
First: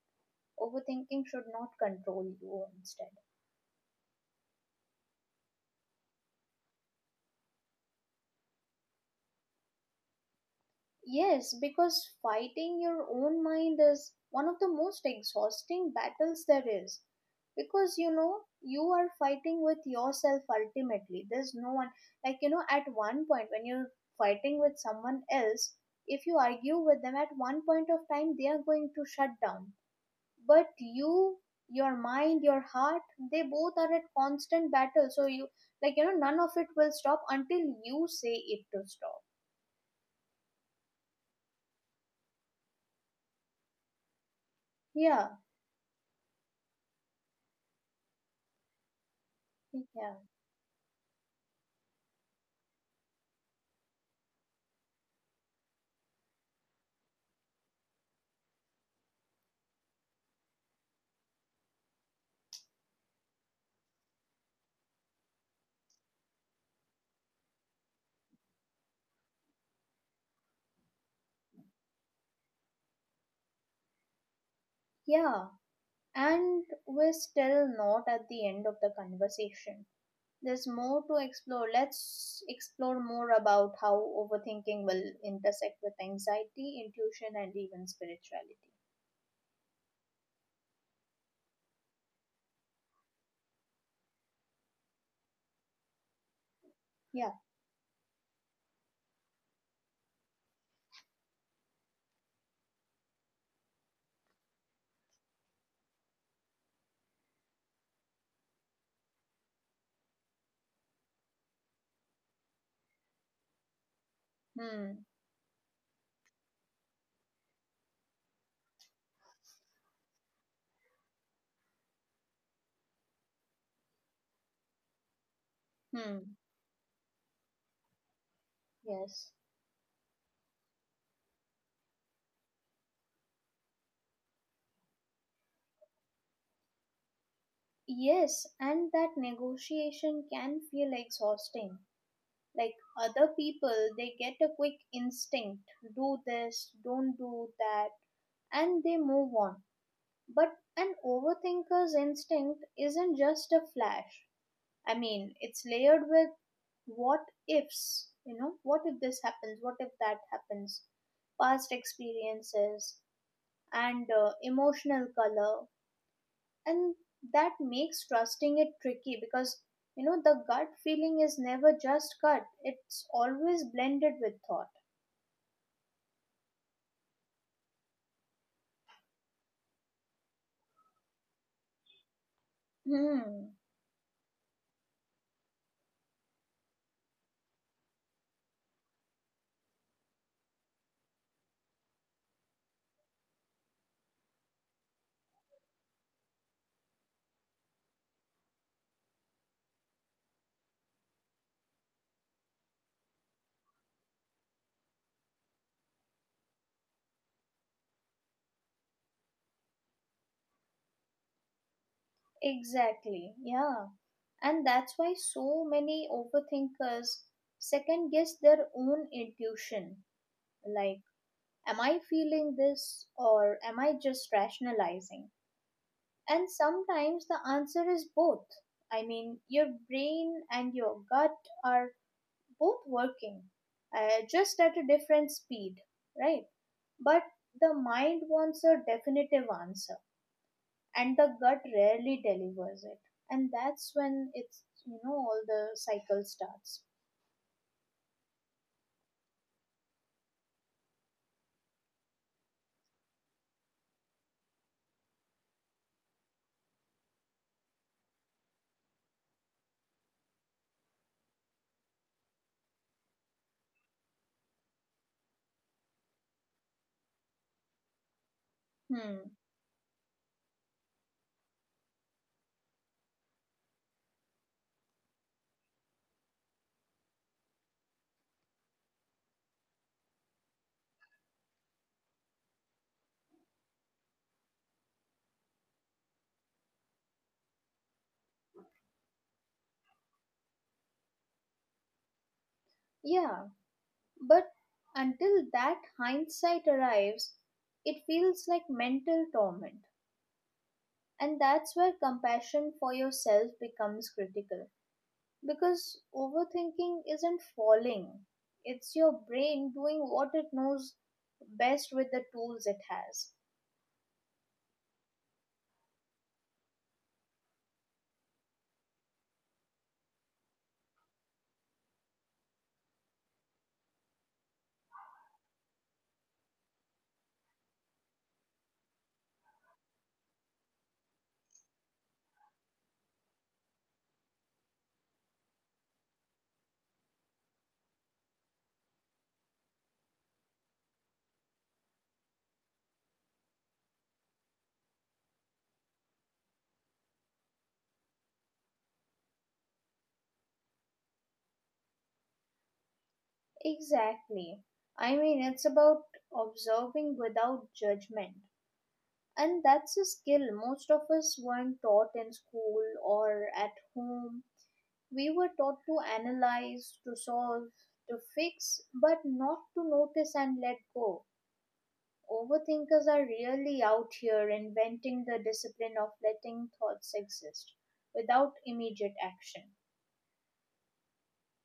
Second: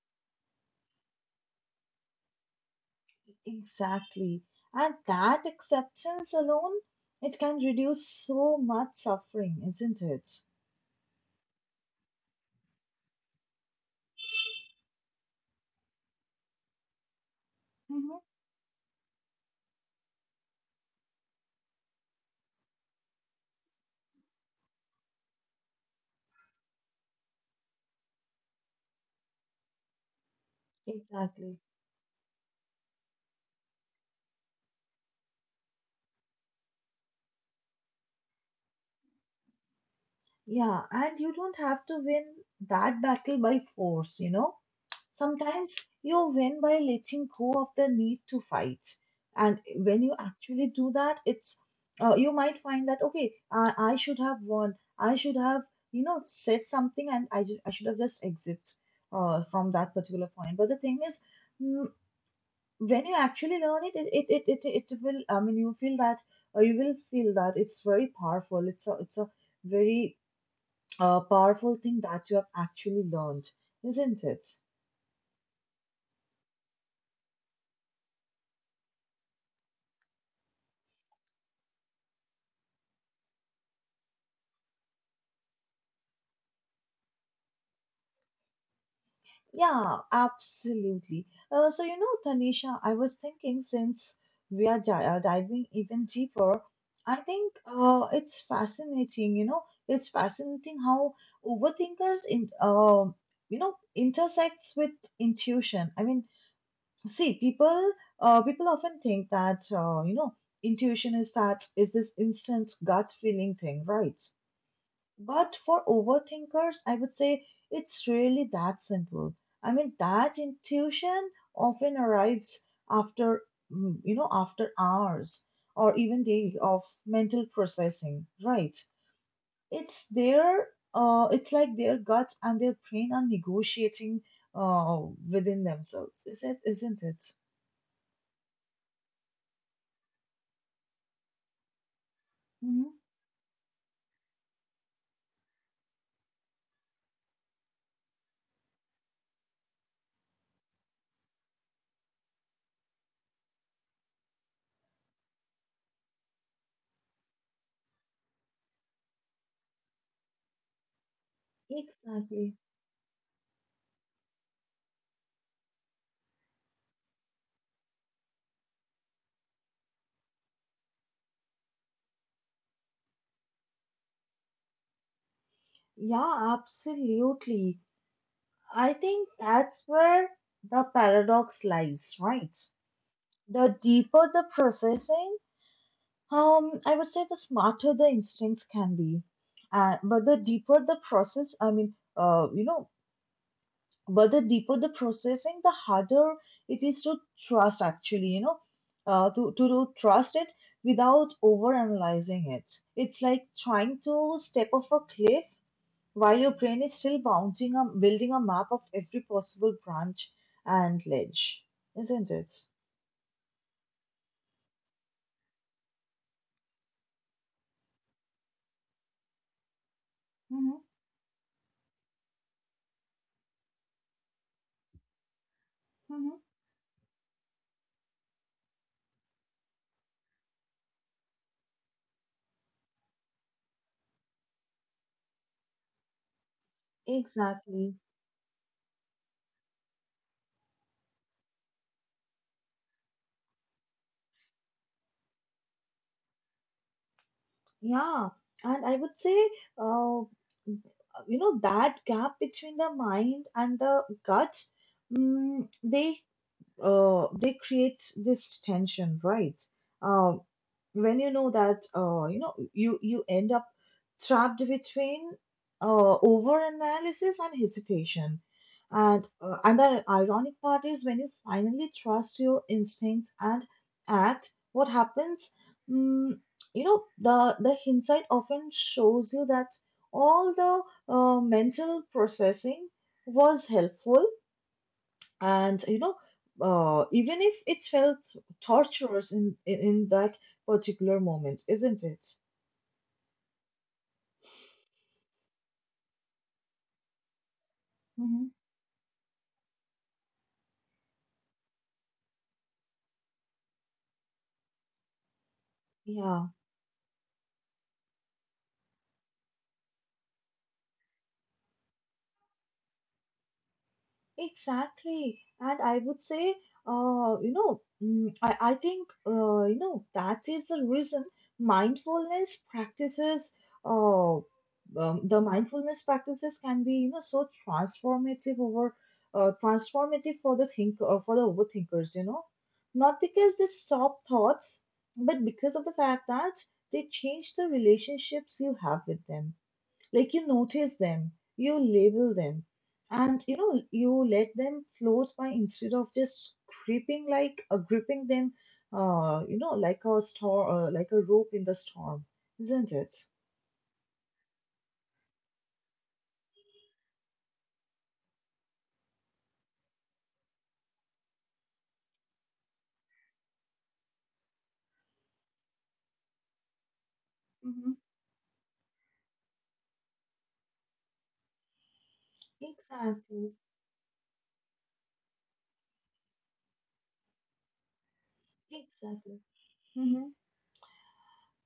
[SPEAKER 2] overthinking should not control you instead.
[SPEAKER 1] Exactly. And that acceptance alone, it can reduce so much suffering, isn't it?
[SPEAKER 2] Yes, because fighting your own mind is one of the most exhausting battles there is. Because you
[SPEAKER 1] Mhm.
[SPEAKER 2] know, you are fighting with yourself ultimately. There's no one, like, you know, at one point when you're fighting with someone else, if you argue with them at one point of time, they are going to shut down. But you,
[SPEAKER 1] Exactly.
[SPEAKER 2] your mind, your heart, they both are at constant battle. So you, none of it will stop until you say it to stop.
[SPEAKER 1] Yeah, and you don't have to win that battle by force, you know.
[SPEAKER 2] Yeah,
[SPEAKER 1] Sometimes you win by letting go of the need to fight. And when
[SPEAKER 2] yeah,
[SPEAKER 1] you actually do that, it's you might find that okay, I should have won. I should have, you know, said something, and I should have just exit from that particular point. But the thing is, mm, when you actually learn it, it will. I mean, you feel that, or you will feel that it's very powerful. It's a very a powerful thing that you have actually learned, isn't it?
[SPEAKER 2] yeah. And we're still not at the end of the conversation. There's more to explore. Let's explore more about how overthinking will intersect with anxiety, intuition, and even spirituality.
[SPEAKER 1] Yeah, absolutely. So, you know, Tanisha, I was thinking since we are diving even deeper, I
[SPEAKER 2] Yeah.
[SPEAKER 1] think it's fascinating, you know, it's fascinating how overthinkers you know, intersects with intuition. I mean, see, people, people often think that, you know, intuition is that is this instant gut feeling thing, right?
[SPEAKER 2] Hmm.
[SPEAKER 1] But for overthinkers, I would say it's really that simple. I mean, that intuition often arrives after, you know, after hours or even
[SPEAKER 2] Hmm.
[SPEAKER 1] days of mental processing, right?
[SPEAKER 2] Yes.
[SPEAKER 1] It's their, it's like their gut and their brain are negotiating uh, within themselves, isn't it?
[SPEAKER 2] Yes, and that negotiation can feel exhausting. Like
[SPEAKER 1] Hmm.
[SPEAKER 2] other people, they get a quick instinct: do this, don't do that, and they move on. But an overthinker's instinct isn't just a flash. I mean, it's layered with what ifs, what if this happens, what if that happens, past
[SPEAKER 1] Exactly.
[SPEAKER 2] experiences, and emotional color. And that makes trusting it tricky because, the gut feeling is never just gut, it's always blended with thought.
[SPEAKER 1] Yeah, absolutely. I think that's where the paradox lies, right?
[SPEAKER 2] Hmm.
[SPEAKER 1] The deeper the processing, I would say the smarter the instincts can be. But the deeper the process, I mean, You know, but the deeper the processing, the harder it is to trust actually, you know, to trust it without overanalyzing it. It's like trying to step off a cliff while your brain is still building a map of every possible branch and ledge, isn't it?
[SPEAKER 2] Exactly, yeah. And that's why so many overthinkers second guess their own intuition.
[SPEAKER 1] Hmm.
[SPEAKER 2] Like, am I feeling this or am I just rationalizing?
[SPEAKER 1] Hmm.
[SPEAKER 2] And sometimes the answer is both. I mean, your brain and your gut are both working, just at a different speed, right? But the
[SPEAKER 1] Exactly.
[SPEAKER 2] mind wants a definitive answer and the gut rarely delivers it, and that's when it's you know all the cycle starts.
[SPEAKER 1] Yeah, and I would say, uh, you know, that gap between the mind and the gut, mm, they they create this tension, right? Um, when you know that, you know, you end up trapped between over analysis and hesitation,
[SPEAKER 2] Hmm.
[SPEAKER 1] and the ironic part is when you finally trust your instinct and act, what happens? Mm, you know, the hindsight often shows you that all the mental processing was helpful and you know even if it felt torturous in that particular moment, isn't it?
[SPEAKER 2] Yeah, but until that hindsight arrives, it feels
[SPEAKER 1] Hmm.
[SPEAKER 2] like mental torment. And that's where compassion for yourself becomes critical, because
[SPEAKER 1] Yeah.
[SPEAKER 2] overthinking isn't falling, it's your brain doing what it knows best with the tools it has.
[SPEAKER 1] Exactly. And I would say, you know, I think, you know, that is the reason mindfulness practices, uh, the mindfulness practices can be, you know, so transformative over, transformative for the thinker or for the overthinkers, you know, not because they stop thoughts, but because of the fact that they change the relationships you have with them, like you notice them, you label them, and you know you let them float by instead of just gripping like gripping them, you know, like a rope in the storm, isn't it?
[SPEAKER 2] Exactly. I mean, it's about observing without judgment. And that's a skill most of us weren't taught in school or at home. We were taught to analyze, to solve,
[SPEAKER 1] Hmm.
[SPEAKER 2] to fix, but not to notice and let go. Overthinkers are
[SPEAKER 1] Exactly.
[SPEAKER 2] really out here inventing the discipline of letting thoughts exist without immediate
[SPEAKER 1] Exactly.
[SPEAKER 2] action.
[SPEAKER 1] Mhm.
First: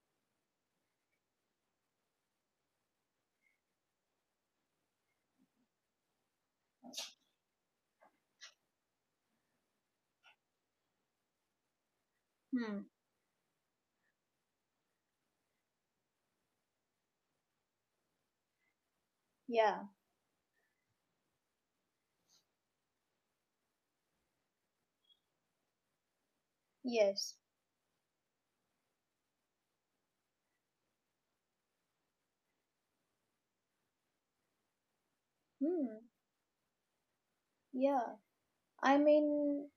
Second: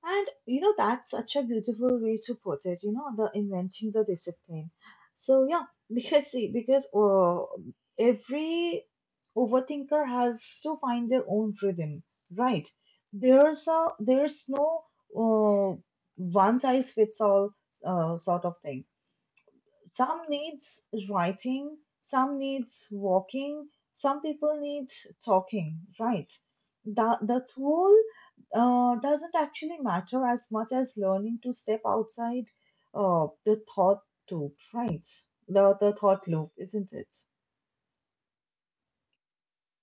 [SPEAKER 1] And you know, that's such a beautiful way to put it, you know, the inventing the discipline. So yeah, because see, because every overthinker has to find their own rhythm, right?
[SPEAKER 2] Hmm.
[SPEAKER 1] There's no uh, one size fits all sort of thing.
[SPEAKER 2] Yeah.
[SPEAKER 1] Some needs writing, some needs walking, some people need talking, right? The,
[SPEAKER 2] Yes.
[SPEAKER 1] the tool doesn't actually matter as much as learning to step outside the thought loop, right? The
[SPEAKER 2] Hmm.
[SPEAKER 1] thought loop, isn't it?
[SPEAKER 2] Yeah. I mean,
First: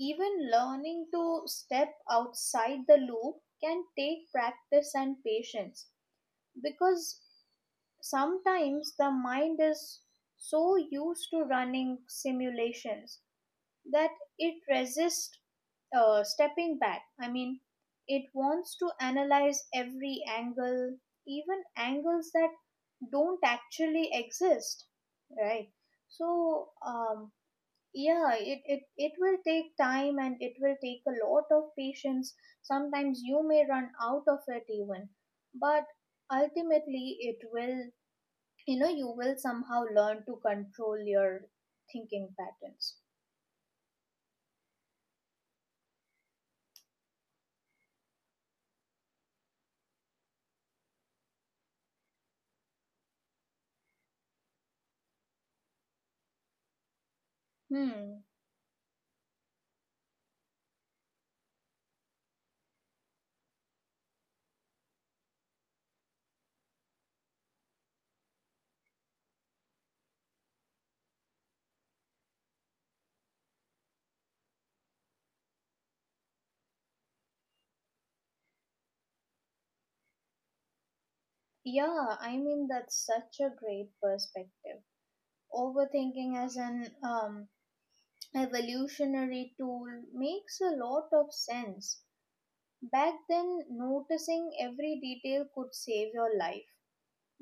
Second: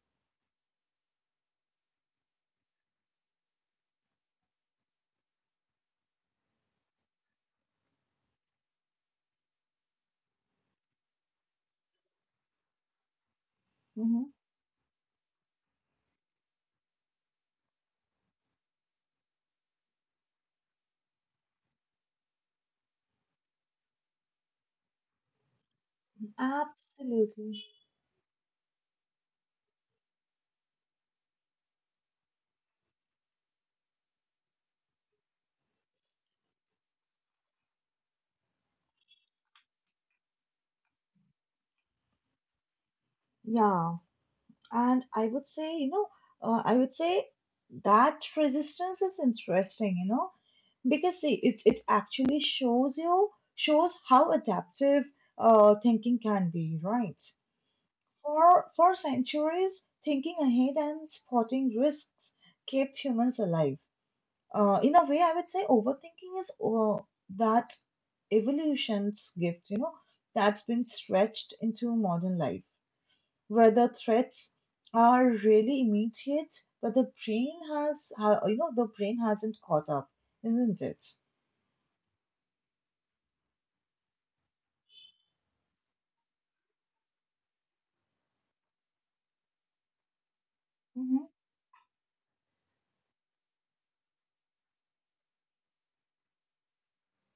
[SPEAKER 2] even learning to step outside the loop can take practice and patience, because sometimes the mind is so used to running simulations that
[SPEAKER 1] Hmm.
[SPEAKER 2] it resists stepping back. I mean, it wants to analyze every angle, even angles that don't actually exist, right? So,
[SPEAKER 1] Absolutely.
[SPEAKER 2] yeah it it will take time and it will take a lot of patience. Sometimes you may run out of it even, but ultimately it will, you know, you will somehow learn to control your thinking patterns.
[SPEAKER 1] Yeah. And I would say, you know, I would say that resistance is interesting, you know, because see, it actually shows how adaptive thinking can be, right?
[SPEAKER 2] Hmm.
[SPEAKER 1] For centuries, thinking ahead and spotting risks kept humans alive. In a way, I would say overthinking is that evolution's gift, you know, that's been stretched into modern life, where the threats are really immediate, but the brain has, ha- you know, the brain hasn't caught up, isn't it?
[SPEAKER 2] Yeah, I mean that's such a great perspective. Overthinking as an evolutionary tool makes a lot
[SPEAKER 1] Mm-hmm.
[SPEAKER 2] of sense. Back then noticing every detail could save your life.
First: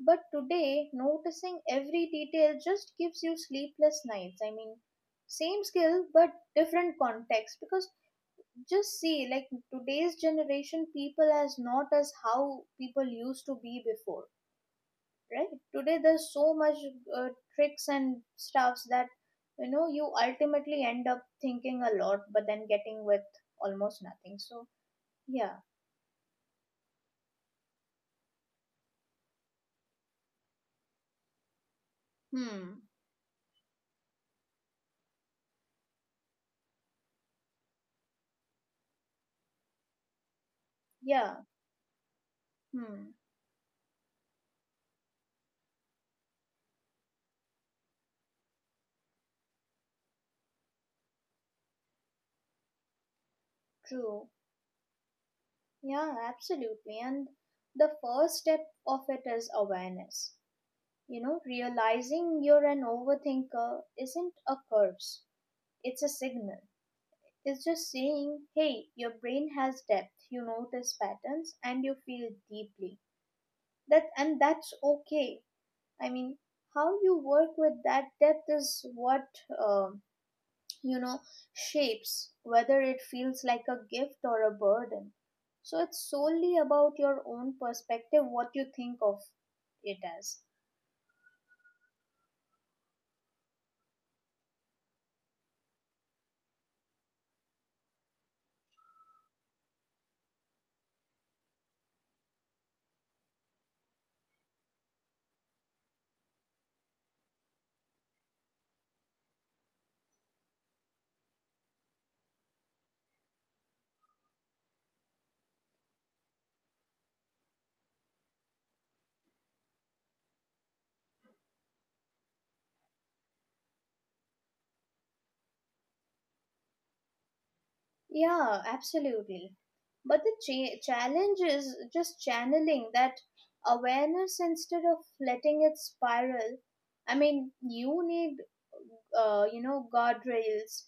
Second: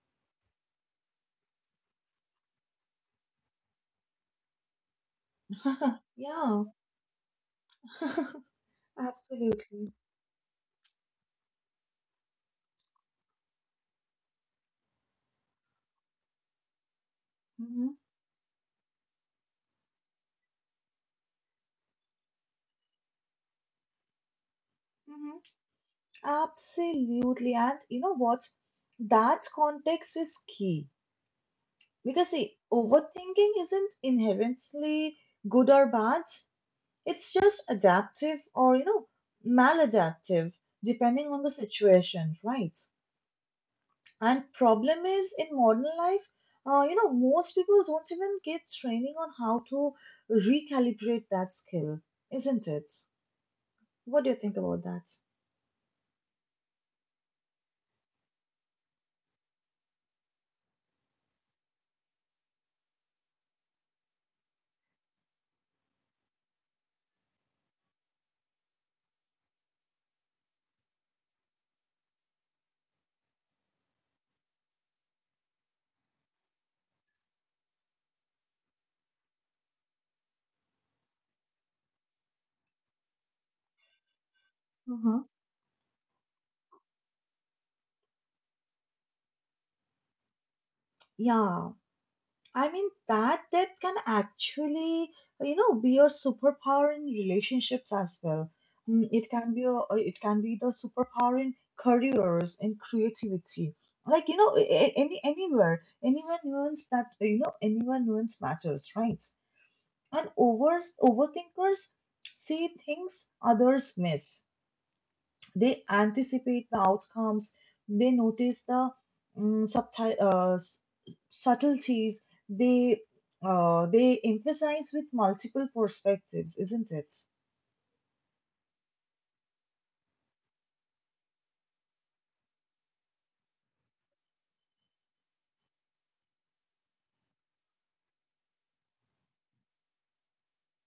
[SPEAKER 2] But today, noticing every detail just gives you sleepless nights. I mean, same skill but
[SPEAKER 1] Yeah,
[SPEAKER 2] different context, because just see, like,
[SPEAKER 1] absolutely.
[SPEAKER 2] today's generation, people as not as how people used to be before, right? Today, there's so much uh, tricks
[SPEAKER 1] Hmm.
[SPEAKER 2] and stuffs that, you know, you ultimately end up thinking a lot, but then getting with almost nothing. So,
[SPEAKER 1] Hmm.
[SPEAKER 2] yeah.
[SPEAKER 1] Absolutely. And you know what? That context is key. Because see,
[SPEAKER 2] Hmm.
[SPEAKER 1] overthinking isn't inherently good or bad. It's just adaptive or, you know, maladaptive, depending
[SPEAKER 2] Yeah.
[SPEAKER 1] on the situation, right?
[SPEAKER 2] Hmm.
[SPEAKER 1] And problem is in modern life, most people don't even get training on how to recalibrate that skill, isn't it? What
[SPEAKER 2] True.
[SPEAKER 1] do you think about that?
[SPEAKER 2] Yeah, absolutely. And the first step of it is awareness. You know, realizing you're an overthinker isn't a curse, it's a signal. It's just saying, hey, your brain has depth, you notice patterns, and you feel deeply. That, and that's okay. I mean, how you work with that depth is what, um you know, shapes whether it feels like a gift or a burden.
[SPEAKER 1] Mm-hmm.
[SPEAKER 2] So it's solely about your own perspective, what you think of it as.
[SPEAKER 1] Yeah, I mean that depth can actually, you know, be a superpower in relationships as well. Mm, it can be a, it can be the superpower in careers and creativity. Like, you know, anywhere, anyone nuance that, you know, anyone nuance matters, right? And overthinkers see things others miss. They anticipate the outcomes, they notice the mm, subti- uh, s- subtleties, they they emphasize with multiple perspectives, isn't it?
[SPEAKER 2] Yeah, absolutely. But the challenge is just channeling that awareness instead of letting it spiral. I mean, you need you know, guardrails,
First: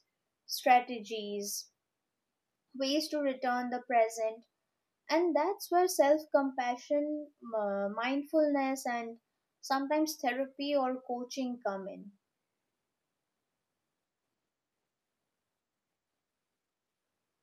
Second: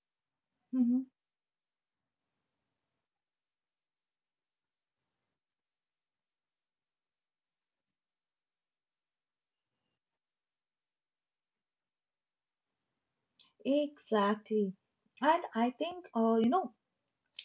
[SPEAKER 1] Hmm.
[SPEAKER 2] strategies, ways to return the present. And that's where self compassion, mindfulness, and sometimes therapy or coaching come in.
[SPEAKER 1] Exactly. And I think,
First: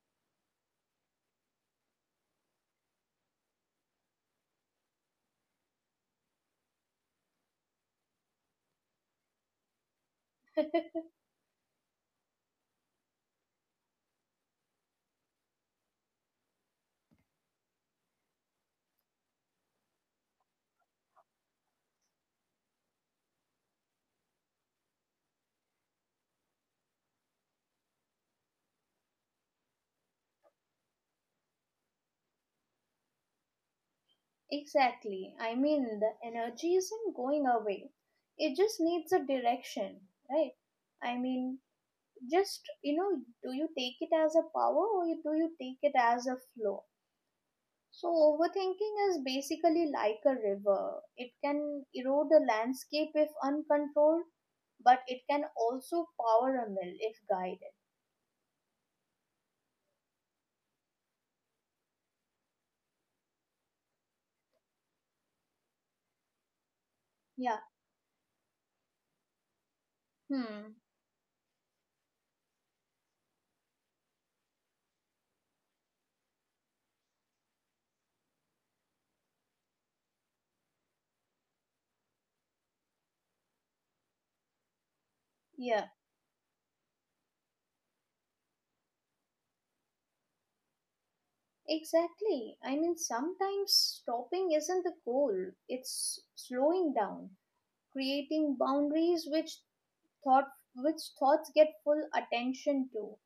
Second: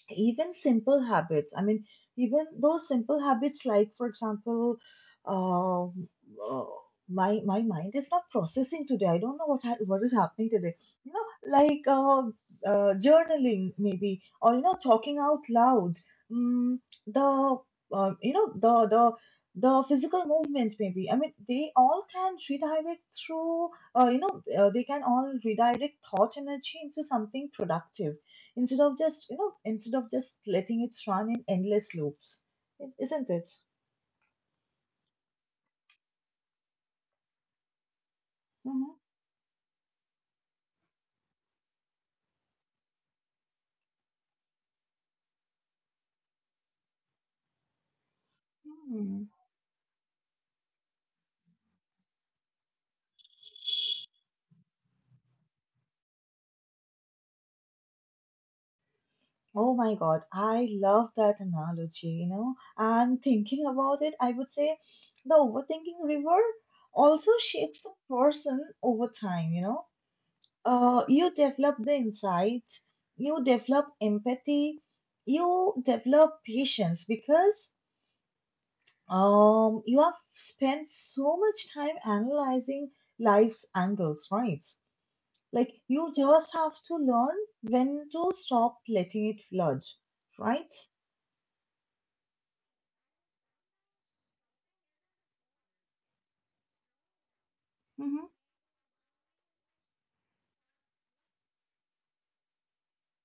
[SPEAKER 1] even simple habits i mean even those simple habits like, for example, um, uh, my mind is not processing today. I don't know what what is happening today. You know, like journaling maybe, or you know, talking out loud, mm, the you know the physical movements maybe. I mean, they all can redirect through you know they can all redirect thought energy into something productive, instead of just you know instead of just letting it run in endless loops, isn't it?
[SPEAKER 2] Exactly, I mean the energy isn't going away, it just
[SPEAKER 1] Mhm.
[SPEAKER 2] needs a direction, right? I mean, just, you know, do you take it as a power or do you take it as a flow? So overthinking is
[SPEAKER 1] Hmm.
[SPEAKER 2] basically like a river: it can erode a landscape if uncontrolled, but it can also power a mill if guided.
[SPEAKER 1] Oh my god, I love that analogy, you know, and thinking about it, I would say the overthinking river also
[SPEAKER 2] Yeah.
[SPEAKER 1] shapes the person over time, you know.
[SPEAKER 2] Hmm.
[SPEAKER 1] Uh, you develop the insight, you develop empathy, you develop patience because, you have spent so much time analyzing life's angles, right? Like,
[SPEAKER 2] Yeah,
[SPEAKER 1] you just have to learn when to stop letting it flood, right?
[SPEAKER 2] exactly. I mean, sometimes stopping isn't the goal. It's slowing down,
[SPEAKER 1] Mm-hmm.
[SPEAKER 2] creating boundaries, which thought which thoughts get full attention to.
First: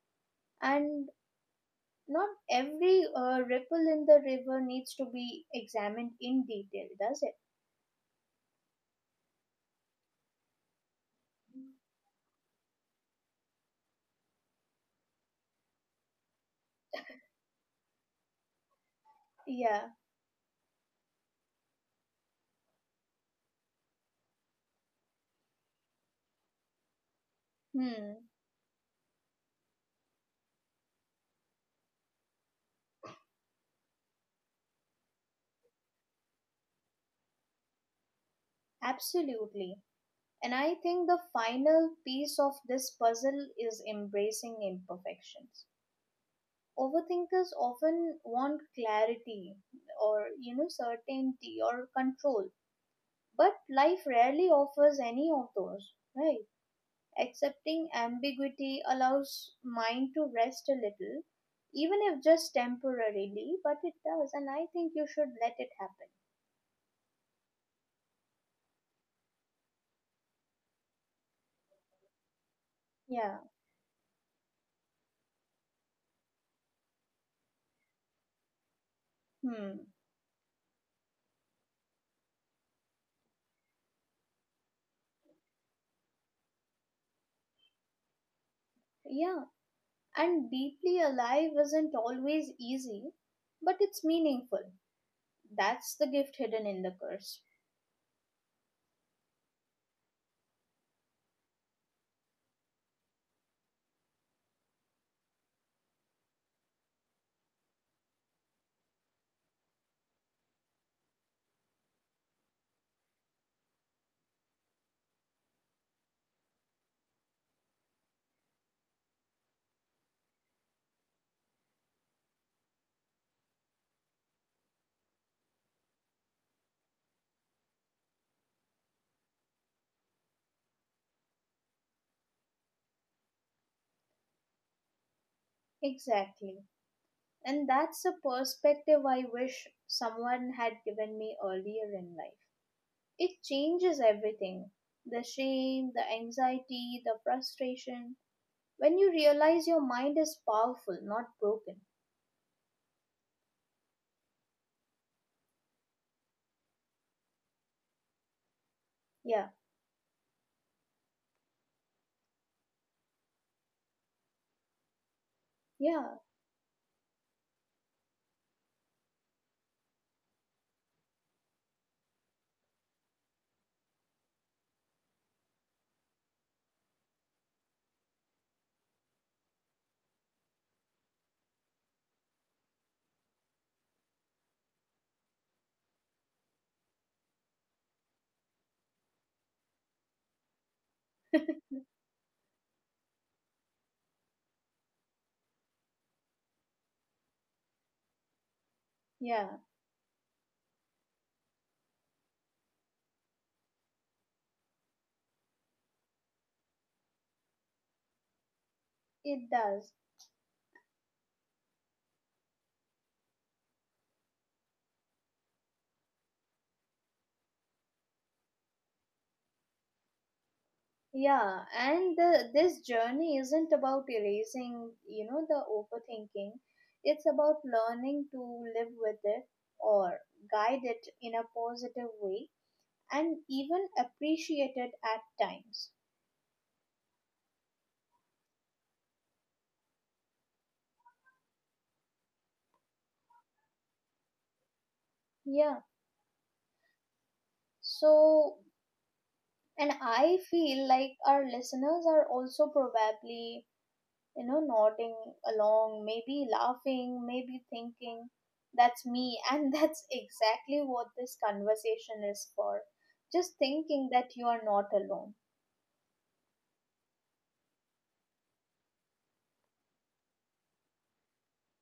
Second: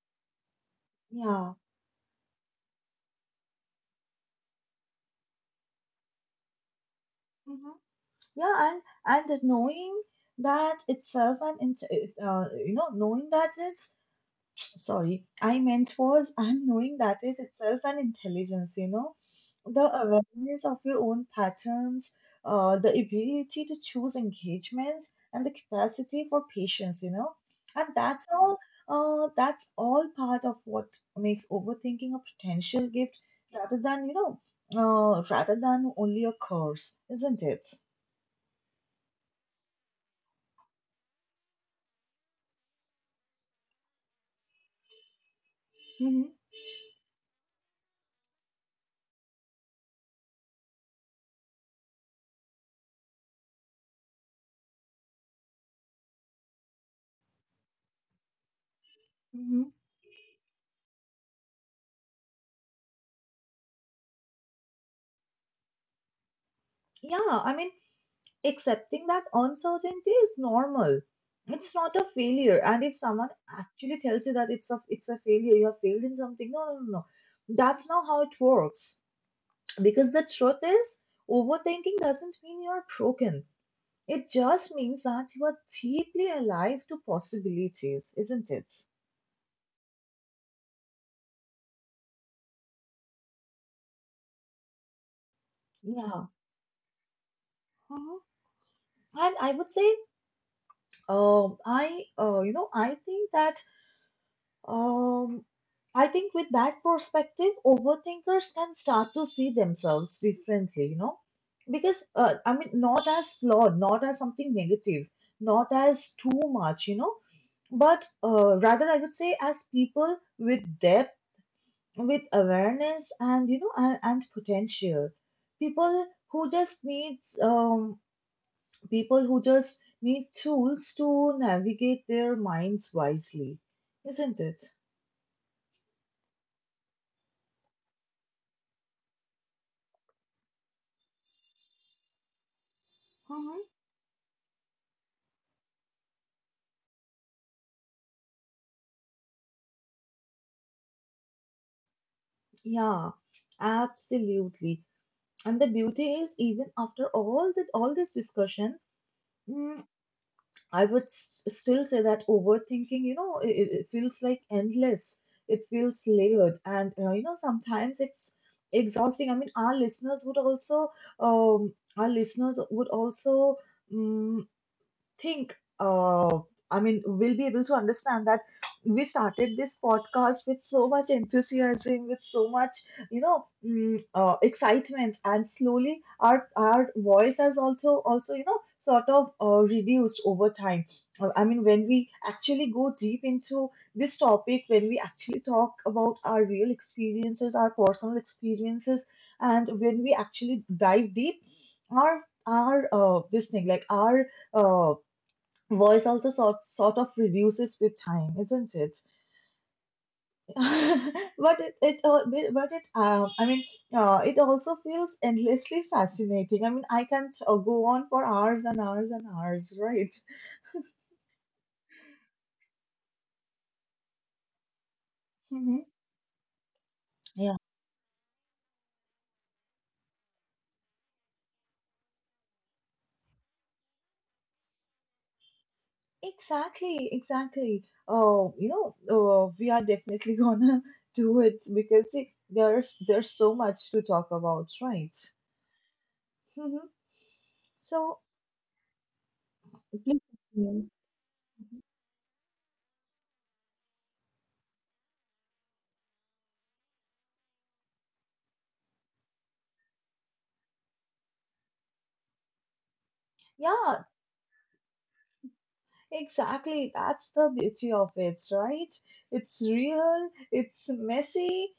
[SPEAKER 2] And
[SPEAKER 1] Yeah.
[SPEAKER 2] not every ripple in the river needs to be examined in detail, does it?
[SPEAKER 1] Mm-hmm. Yeah, and knowing that itself and int- you know knowing that is sorry, I meant was I'm knowing that is itself an intelligence, you know,
[SPEAKER 2] Yeah.
[SPEAKER 1] the awareness of your own patterns, the ability to choose engagements, and the capacity for patience, you know, and
[SPEAKER 2] Hmm.
[SPEAKER 1] that's all. That's all part of what makes overthinking a potential gift rather than, rather than only a curse, isn't it?
[SPEAKER 2] Absolutely. And I think the final piece of this puzzle is embracing imperfections.
[SPEAKER 1] Hmm.
[SPEAKER 2] Overthinkers often want clarity, or you know, certainty or control, but life rarely offers any of those, right? Accepting ambiguity allows
[SPEAKER 1] Hmm.
[SPEAKER 2] mind to rest a little, even if just temporarily, but it does, and I think you should let it happen.
[SPEAKER 1] Yeah, I mean, accepting that uncertainty is normal. It's not a failure. And if someone
[SPEAKER 2] Yeah.
[SPEAKER 1] actually tells you that it's a failure, you have failed in something, no, no, no, no. That's not how it works.
[SPEAKER 2] Hmm.
[SPEAKER 1] Because the truth is, overthinking doesn't mean you're broken. It just means that you are deeply alive to possibilities, isn't it?
[SPEAKER 2] Yeah, and deeply alive isn't always easy, but it's meaningful. That's the
[SPEAKER 1] Yeah.
[SPEAKER 2] gift hidden in the curse.
[SPEAKER 1] Mhm. And I would say, I, you know, I think that Um, I think with that perspective, overthinkers can start to see themselves differently, you know, because I mean, not as flawed, not as something negative, not as too much, you know, but rather I would say as people with depth, with awareness, and you know, and potential. People who just need um, People who just need tools to navigate their minds wisely, isn't it?
[SPEAKER 2] Exactly. And that's a perspective I wish someone had given me earlier in life. It changes everything: the shame, the anxiety, the frustration. When you realize your mind is powerful, not broken.
[SPEAKER 1] Yeah, absolutely. And the beauty is, even after all that, all this discussion,
[SPEAKER 2] Yeah,
[SPEAKER 1] mm, I would still say that overthinking, you know, it feels like endless. It feels
[SPEAKER 2] yeah,
[SPEAKER 1] layered, and sometimes it's exhausting. I mean, our listeners would also, our listeners would also. mm, think, I mean, we'll be able to understand that we started this podcast with so much enthusiasm, with so much, excitement, and slowly our voice has also, you know, sort of reduced over time. I mean, when we actually go deep into this topic, when we actually talk about our real experiences, our personal experiences,
[SPEAKER 2] yeah,
[SPEAKER 1] and when we actually dive deep, our this thing like our uh, voice also sort of reduces with time, isn't it?
[SPEAKER 2] it does.
[SPEAKER 1] But it but it I mean, it also feels endlessly fascinating. I mean, I can go on for hours and hours and hours, right?
[SPEAKER 2] Yeah, and the, this journey isn't about erasing, you know, the
[SPEAKER 1] Hmm.
[SPEAKER 2] overthinking. It's
[SPEAKER 1] Yeah,
[SPEAKER 2] about learning to live with it, or guide it in a positive way, and even appreciated at times.
[SPEAKER 1] exactly, exactly. Oh, you know, oh, we are definitely gonna do it, because see, there's so much to talk about, right?
[SPEAKER 2] Yeah.
[SPEAKER 1] Hmm. So
[SPEAKER 2] So, and
[SPEAKER 1] please,
[SPEAKER 2] I feel
[SPEAKER 1] continue.
[SPEAKER 2] like our listeners are also probably, you know, nodding along, maybe laughing, maybe thinking, that's me. And that's exactly what this conversation is for. Just
[SPEAKER 1] Yeah.
[SPEAKER 2] thinking that you are not alone.
[SPEAKER 1] Exactly. That's the beauty of it, right? It's real, it's messy,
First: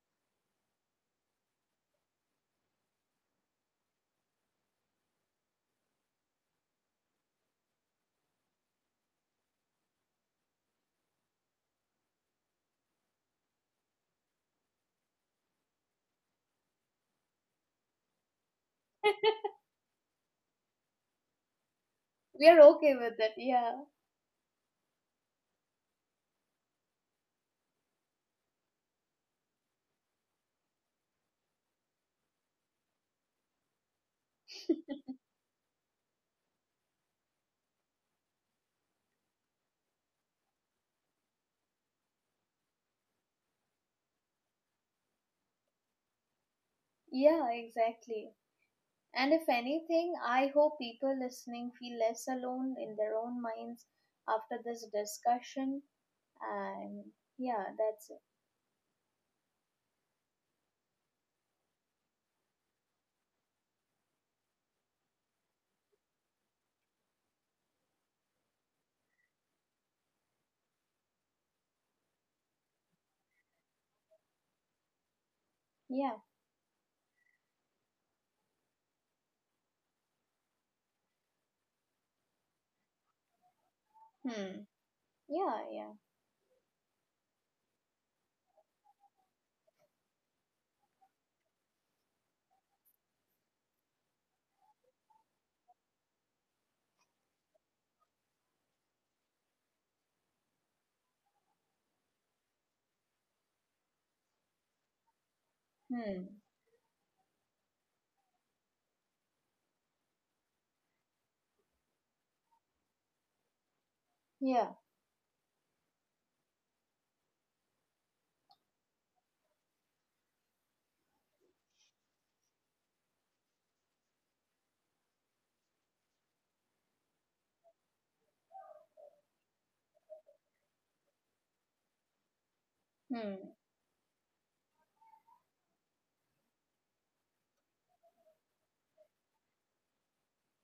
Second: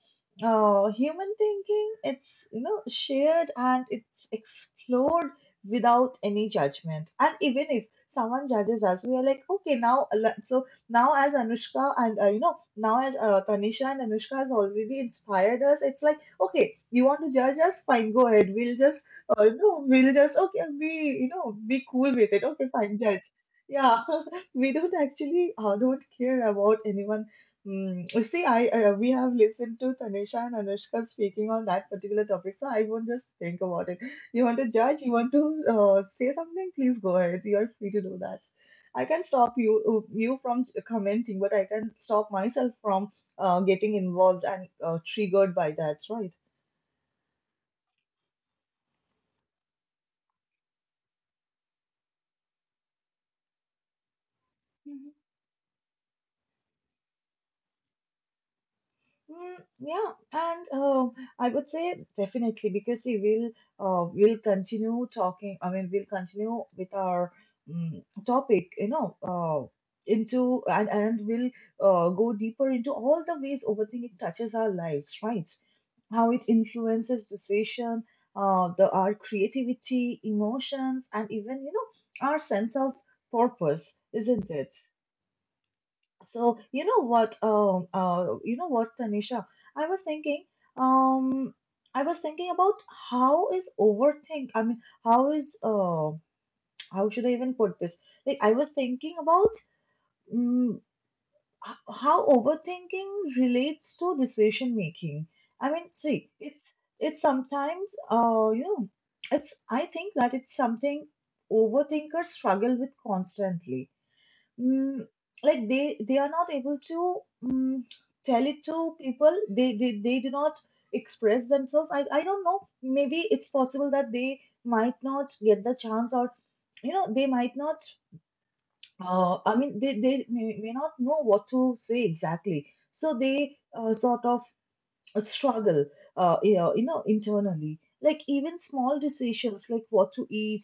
[SPEAKER 1] human thinking, it's, you know, shared and it's explored without any judgment. And even if someone judges us, we are like, okay, now, so now as Anushka and, now as Tanisha and Anushka has already inspired us, it's like, okay, you want to judge us? Fine, go ahead. We'll just, we'll just, okay, be, you know, be cool with it.
[SPEAKER 2] We are
[SPEAKER 1] Okay,
[SPEAKER 2] okay
[SPEAKER 1] fine,
[SPEAKER 2] with
[SPEAKER 1] judge.
[SPEAKER 2] it, yeah.
[SPEAKER 1] Yeah. We don't actually don't care about anyone. Mm, see, I we have listened to Tanisha and Anushka speaking on that particular topic, so I won't just think about it. You want to judge? You want to say something? Please go ahead. You are free to do that. I can stop you from commenting, but I can stop myself from getting involved and triggered by that, right?
[SPEAKER 2] Yeah, exactly. And if anything, I hope people listening feel less alone in their own minds after this discussion. And yeah, that's it.
[SPEAKER 1] Mm, yeah, and I would say definitely, because see, we'll continue talking. I mean, we'll continue with our topic, you know, into and we'll go deeper into all the ways overthinking touches our lives, right?
[SPEAKER 2] Yeah.
[SPEAKER 1] How it influences decision, the our creativity, emotions, and even, you know, our sense of purpose, isn't
[SPEAKER 2] Hmm.
[SPEAKER 1] it?
[SPEAKER 2] Yeah, yeah.
[SPEAKER 1] So you know what, Tanisha, I was thinking, um, I was thinking about how is overthink. I mean, how is how should I even put this? Like, I was thinking about um, how overthinking relates to decision making. I mean,
[SPEAKER 2] Hmm.
[SPEAKER 1] see, it's sometimes, it's, I think that it's something overthinkers struggle with constantly.
[SPEAKER 2] Yeah.
[SPEAKER 1] mm, like, they are not able to, mm, tell it to people. They do not express themselves. I don't know, maybe it's possible that they might not get the chance, or you know, they might not, may not know what to say exactly, so
[SPEAKER 2] Hmm.
[SPEAKER 1] they sort of struggle you know, internally, like even small decisions like what to eat,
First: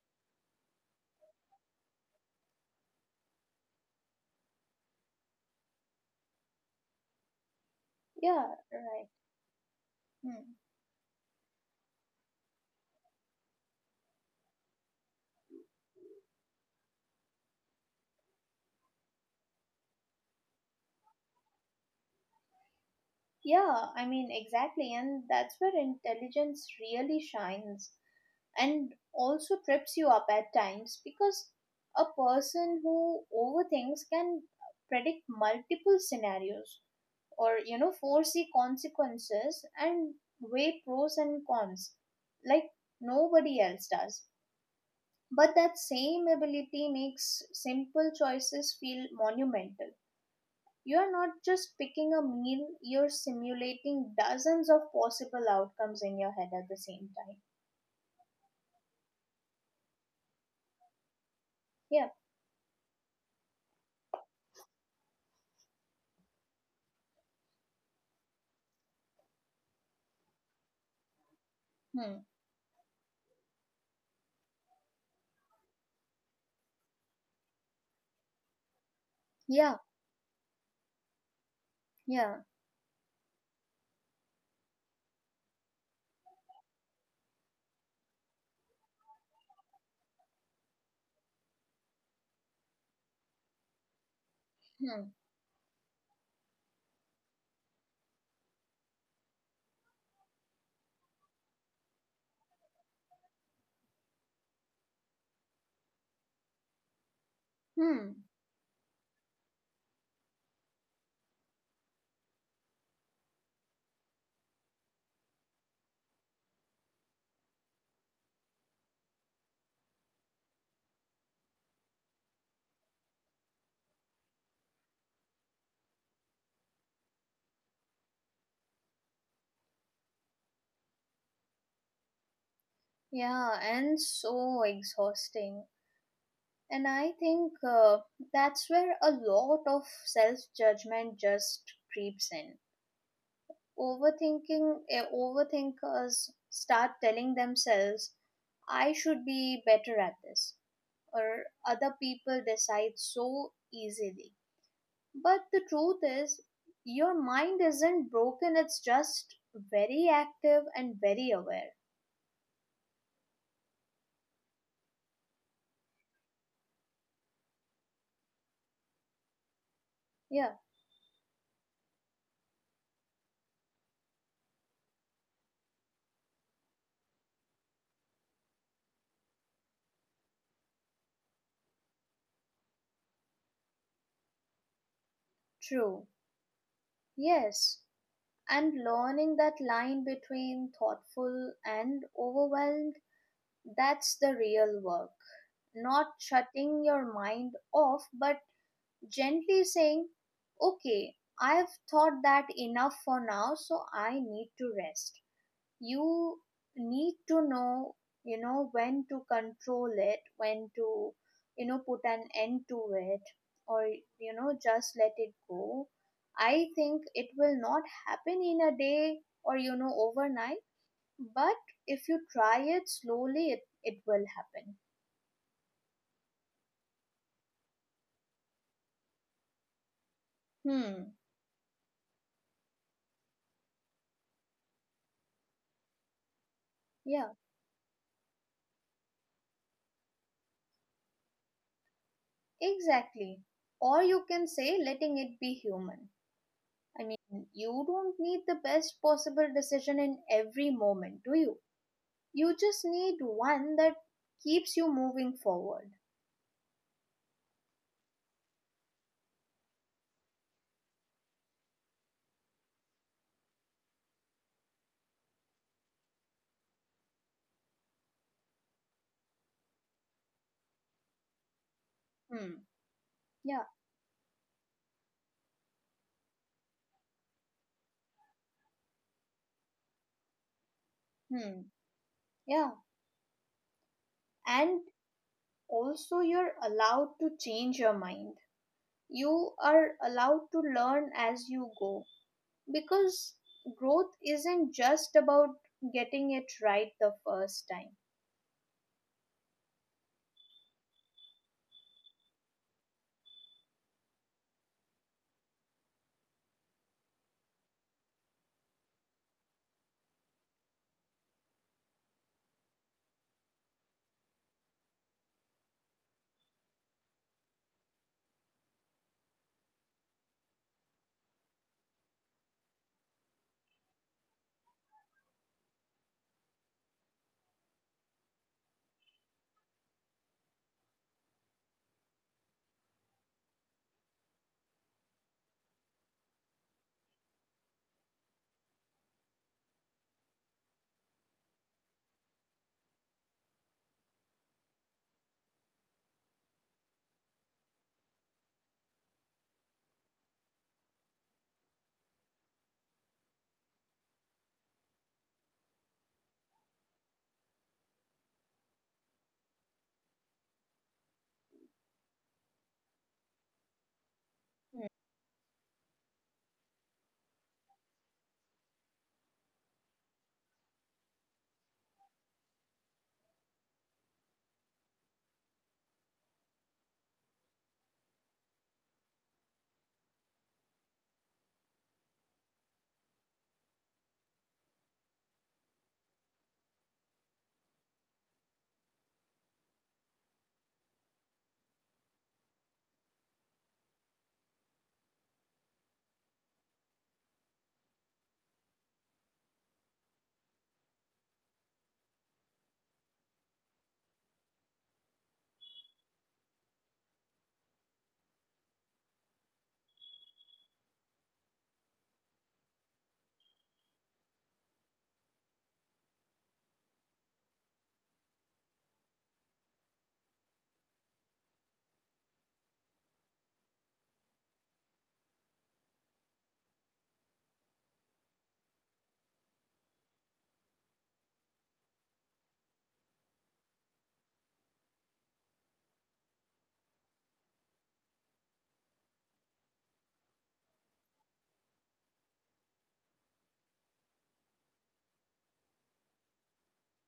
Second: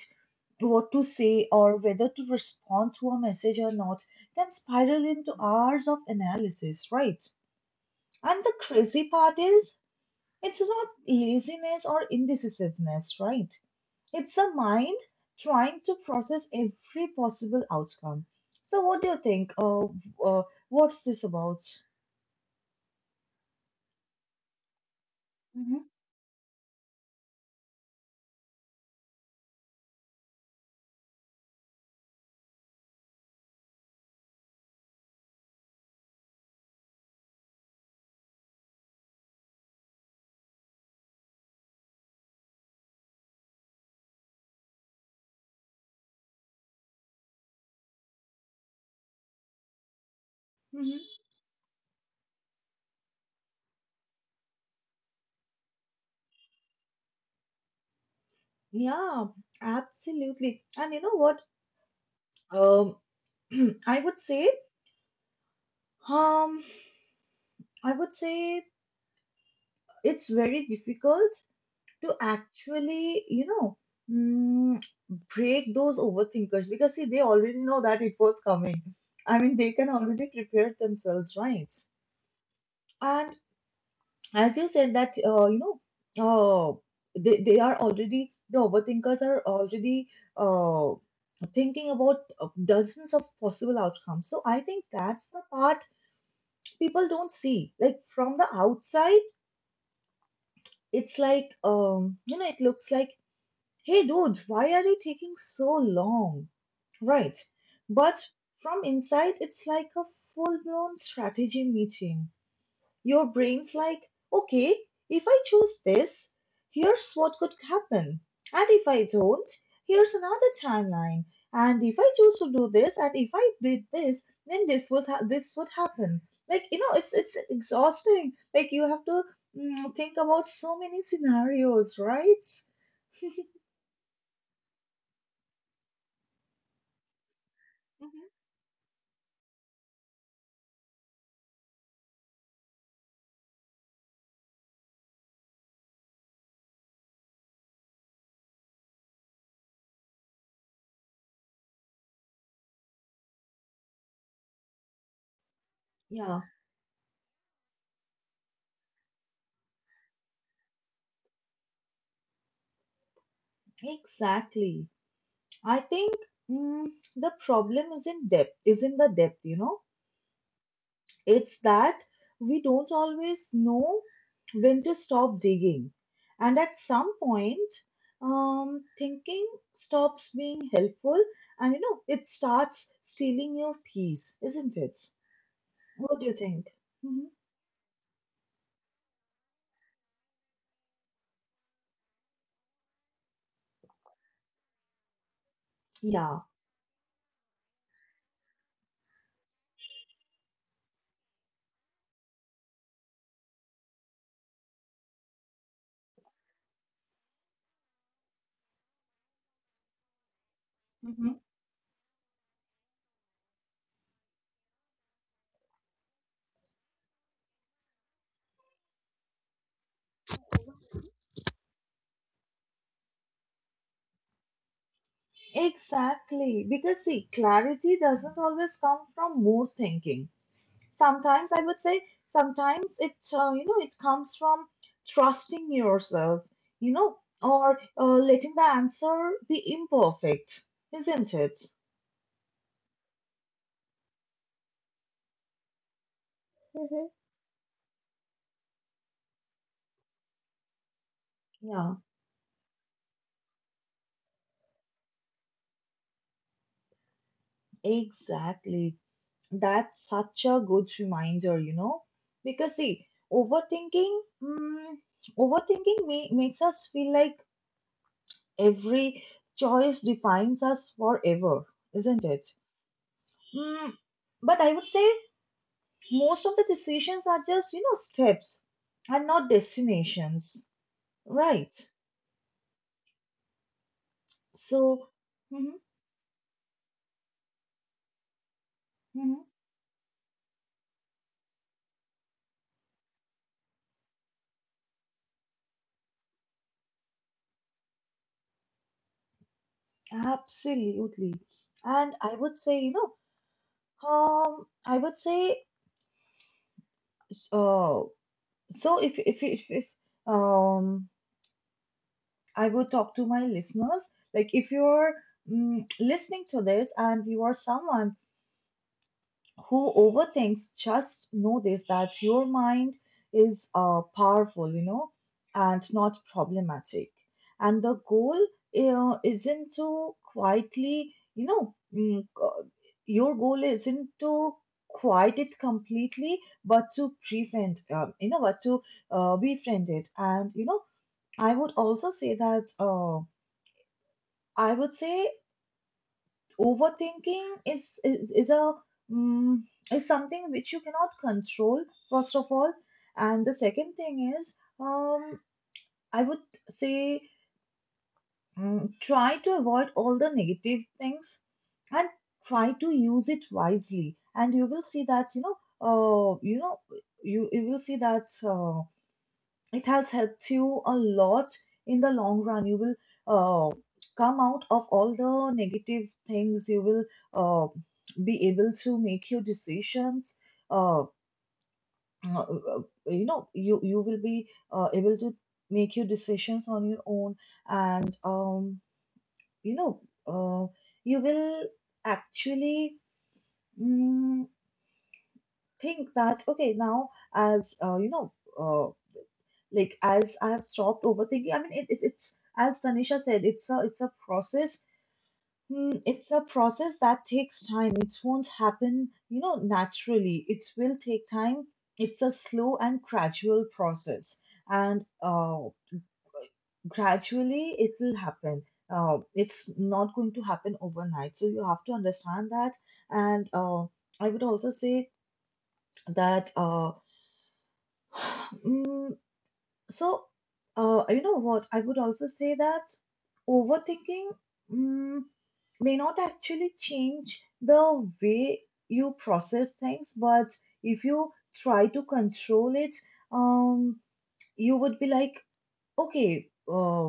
[SPEAKER 1] what to say, or whether to respond to a message or not, can spiral into hours of analysis, right? And the
[SPEAKER 2] Yeah, right.
[SPEAKER 1] crazy part is,
[SPEAKER 2] Hmm.
[SPEAKER 1] it's not laziness or indecisiveness, right? It's the mind trying to process every possible outcome. So, what do you think? Uh, what's this about?
[SPEAKER 2] Yeah, I mean, exactly. And that's where
[SPEAKER 1] Hmm.
[SPEAKER 2] intelligence really shines and also trips you up at times, because a person who overthinks can predict multiple scenarios, or you know, foresee consequences and weigh pros and cons like nobody else does. But that same ability makes simple choices feel monumental. You are
[SPEAKER 1] Hmm.
[SPEAKER 2] not just picking a meal, you're simulating dozens of possible outcomes in your head at the same time.
[SPEAKER 1] Yeah, absolutely. And you know what?
[SPEAKER 2] Yeah.
[SPEAKER 1] Um, I would say, um, I would say it's very difficult to
[SPEAKER 2] Hmm.
[SPEAKER 1] actually, you know, mm, break those overthinkers, because see, they already know that it was coming. I mean, they
[SPEAKER 2] Yeah.
[SPEAKER 1] can already prepare themselves, right?
[SPEAKER 2] Yeah.
[SPEAKER 1] And as you said that, uh, they are already, the overthinkers are already uh, thinking about dozens of possible outcomes. So I think
[SPEAKER 2] Hmm.
[SPEAKER 1] that's the part people don't see. Like, from the outside, it's like, you know, it looks like, hey dude, why are you taking so long? Right.
[SPEAKER 2] Hmm.
[SPEAKER 1] But from inside, it's like a full blown strategy meeting. Your brain's like, okay, if I choose this, here's what could happen. And if I don't, here's another timeline. And if I choose to do this, and if I did this, then this would happen. Like, you know, it's exhausting. Like, you have to, think about so many scenarios, right?
[SPEAKER 2] Yeah, and so exhausting. And I think
[SPEAKER 1] Mhm.
[SPEAKER 2] that's where a lot of self judgment just creeps in. Overthinking, overthinkers start telling themselves, I should be better at this, or other people decide so easily. But the truth
[SPEAKER 1] Yeah,
[SPEAKER 2] is, your mind isn't broken, it's just very active and very aware.
[SPEAKER 1] exactly. I think, mm, the problem isn't depth, isn't the depth, you know?
[SPEAKER 2] Yeah,
[SPEAKER 1] It's that we don't always know when to stop digging. And at some point, thinking stops being helpful and, you know, it starts stealing your peace, isn't it?
[SPEAKER 2] true.
[SPEAKER 1] What do you think? Hmm.
[SPEAKER 2] Yes. And learning that line between thoughtful and overwhelmed, that's the real work. Not
[SPEAKER 1] Yeah.
[SPEAKER 2] shutting your mind off, but gently saying, okay, I've thought that enough for now, so I need to rest. You need to know, you know, when to control it, when to,
[SPEAKER 1] Hmm.
[SPEAKER 2] you know, put an end to it, or you know, just let it go. I think it will not happen in a day, or you know, overnight, but if you try it slowly, it will happen.
[SPEAKER 1] Exactly. Because see, clarity doesn't always come from more thinking.
[SPEAKER 2] Hmm.
[SPEAKER 1] Sometimes I would say, sometimes it comes from trusting yourself, you know,
[SPEAKER 2] Yeah,
[SPEAKER 1] or letting the answer be imperfect, isn't it?
[SPEAKER 2] exactly. Or you can say letting it be human. I
[SPEAKER 1] Hmm.
[SPEAKER 2] mean, you don't need the best possible decision in every moment, do you?
[SPEAKER 1] Yeah,
[SPEAKER 2] You just need one that keeps you moving forward.
[SPEAKER 1] exactly. That's such a good reminder, you know, because see, overthinking, mm, overthinking makes us feel like every choice defines us forever, isn't it?
[SPEAKER 2] Hmm. Yeah.
[SPEAKER 1] Mm, but I would say most of the decisions are just you know steps and not destinations,
[SPEAKER 2] Hmm.
[SPEAKER 1] right?
[SPEAKER 2] Yeah. And
[SPEAKER 1] So mhm,
[SPEAKER 2] also, you're allowed to change your mind.
[SPEAKER 1] mhm,
[SPEAKER 2] You are allowed to learn as you go, because growth isn't just about getting it right the first time.
[SPEAKER 1] absolutely. And I would say you know I would say uh so if um I would talk to my listeners, like if you're listening to this and you are someone who overthinks, just know this, that your mind is powerful, you know, and not problematic. And the goal isn't to quietly your goal isn't to quiet it completely, but to prevent you know but to befriend it. And you know, I would also say that I would say overthinking is a mm is something which you cannot control, first of all. And the second thing is, um I would say, try to avoid all the negative things and try to use it wisely, and you will
[SPEAKER 2] Hmm.
[SPEAKER 1] see that uh you know you, you will see that uh, it has helped you a lot in the long run. You will uh, come out of all the negative things. You will uh, be able to make your decisions. Uh, uh, uh, you know, you will be able to make your decisions on your own, and you know, uh, you will actually mm, think that okay, now as you know. Uh, like as I have stopped overthinking, I mean, it's as Tanisha said, it's a process. It's a process that takes time. It won't happen, you know, naturally. It will take time. It's a slow and gradual process, and gradually it will happen. It's not going to happen overnight. So you have to understand that. And I would also say that mm, so, you know what? I would also say that overthinking mm, may not actually change the way you process things, but if you try to control it, um, you would be like okay,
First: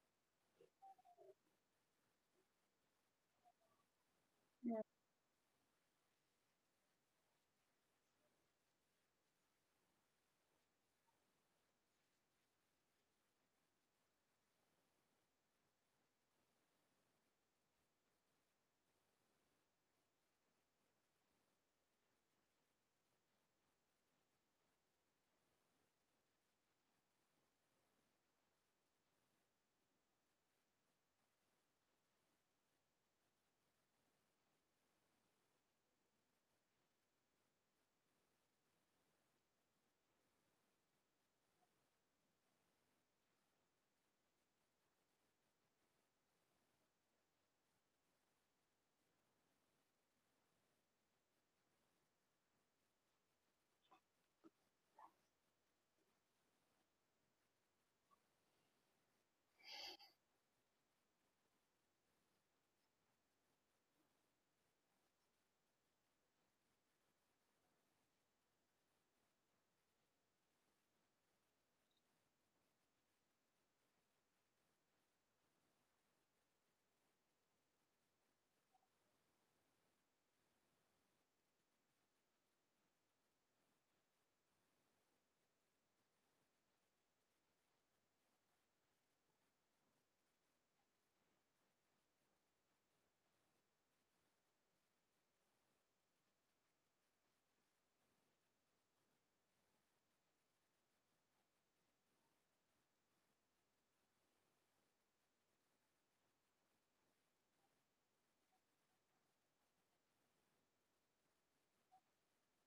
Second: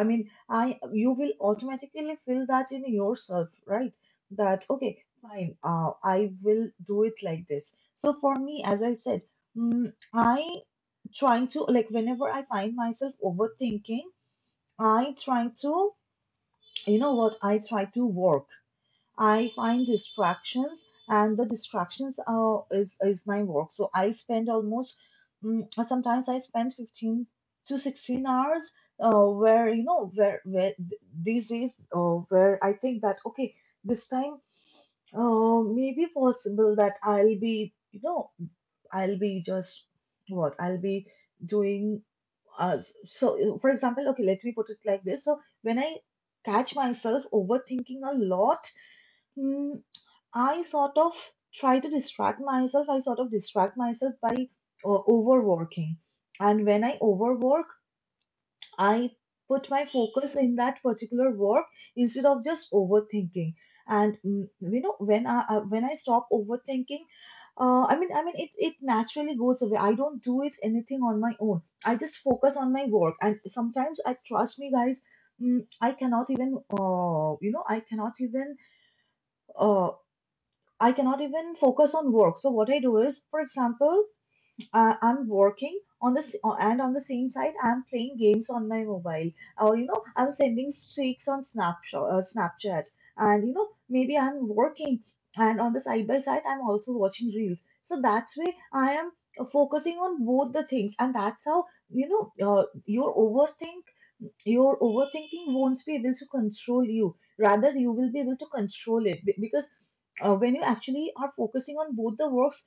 [SPEAKER 1] I mean, I you will automatically feel that in yourself, right? That
[SPEAKER 2] Yeah.
[SPEAKER 1] okay, fine, I will do it like this. So for me, as I said, mm, I trying to, like whenever I find myself overthinking, I try to, you know what I try to work I find distractions, and the distractions are is my work. So I spend almost, sometimes I spend 15 to 16 hours, where you know where these days where I think that okay, this time maybe possible that I'll be you know, I'll be just what I'll be doing. uh, for example, okay, let me put it like this. So when I catch myself overthinking a lot, mm, I sort of try to distract myself. I sort of distract myself by overworking. And when I overwork, I put my focus in that particular work instead of just overthinking. And you know, when I stop overthinking, it naturally goes away. I don't do it anything on my own. I just focus on my work. And sometimes, I trust me, guys. mm, I cannot even, you know, Uh. I cannot even focus on work. So what I do is, for example, I'm working on this and on the same side, I'm playing games on my mobile, or you know, I'm sending streaks on Snapchat, Snapchat, and you know, maybe I'm working, and on the side by side, I'm also watching reels. So that's way I am focusing on both the things, and that's how, you know, your overthinking won't be able to control you. Rather, you will be able to control it. Because when you actually are focusing on both the works,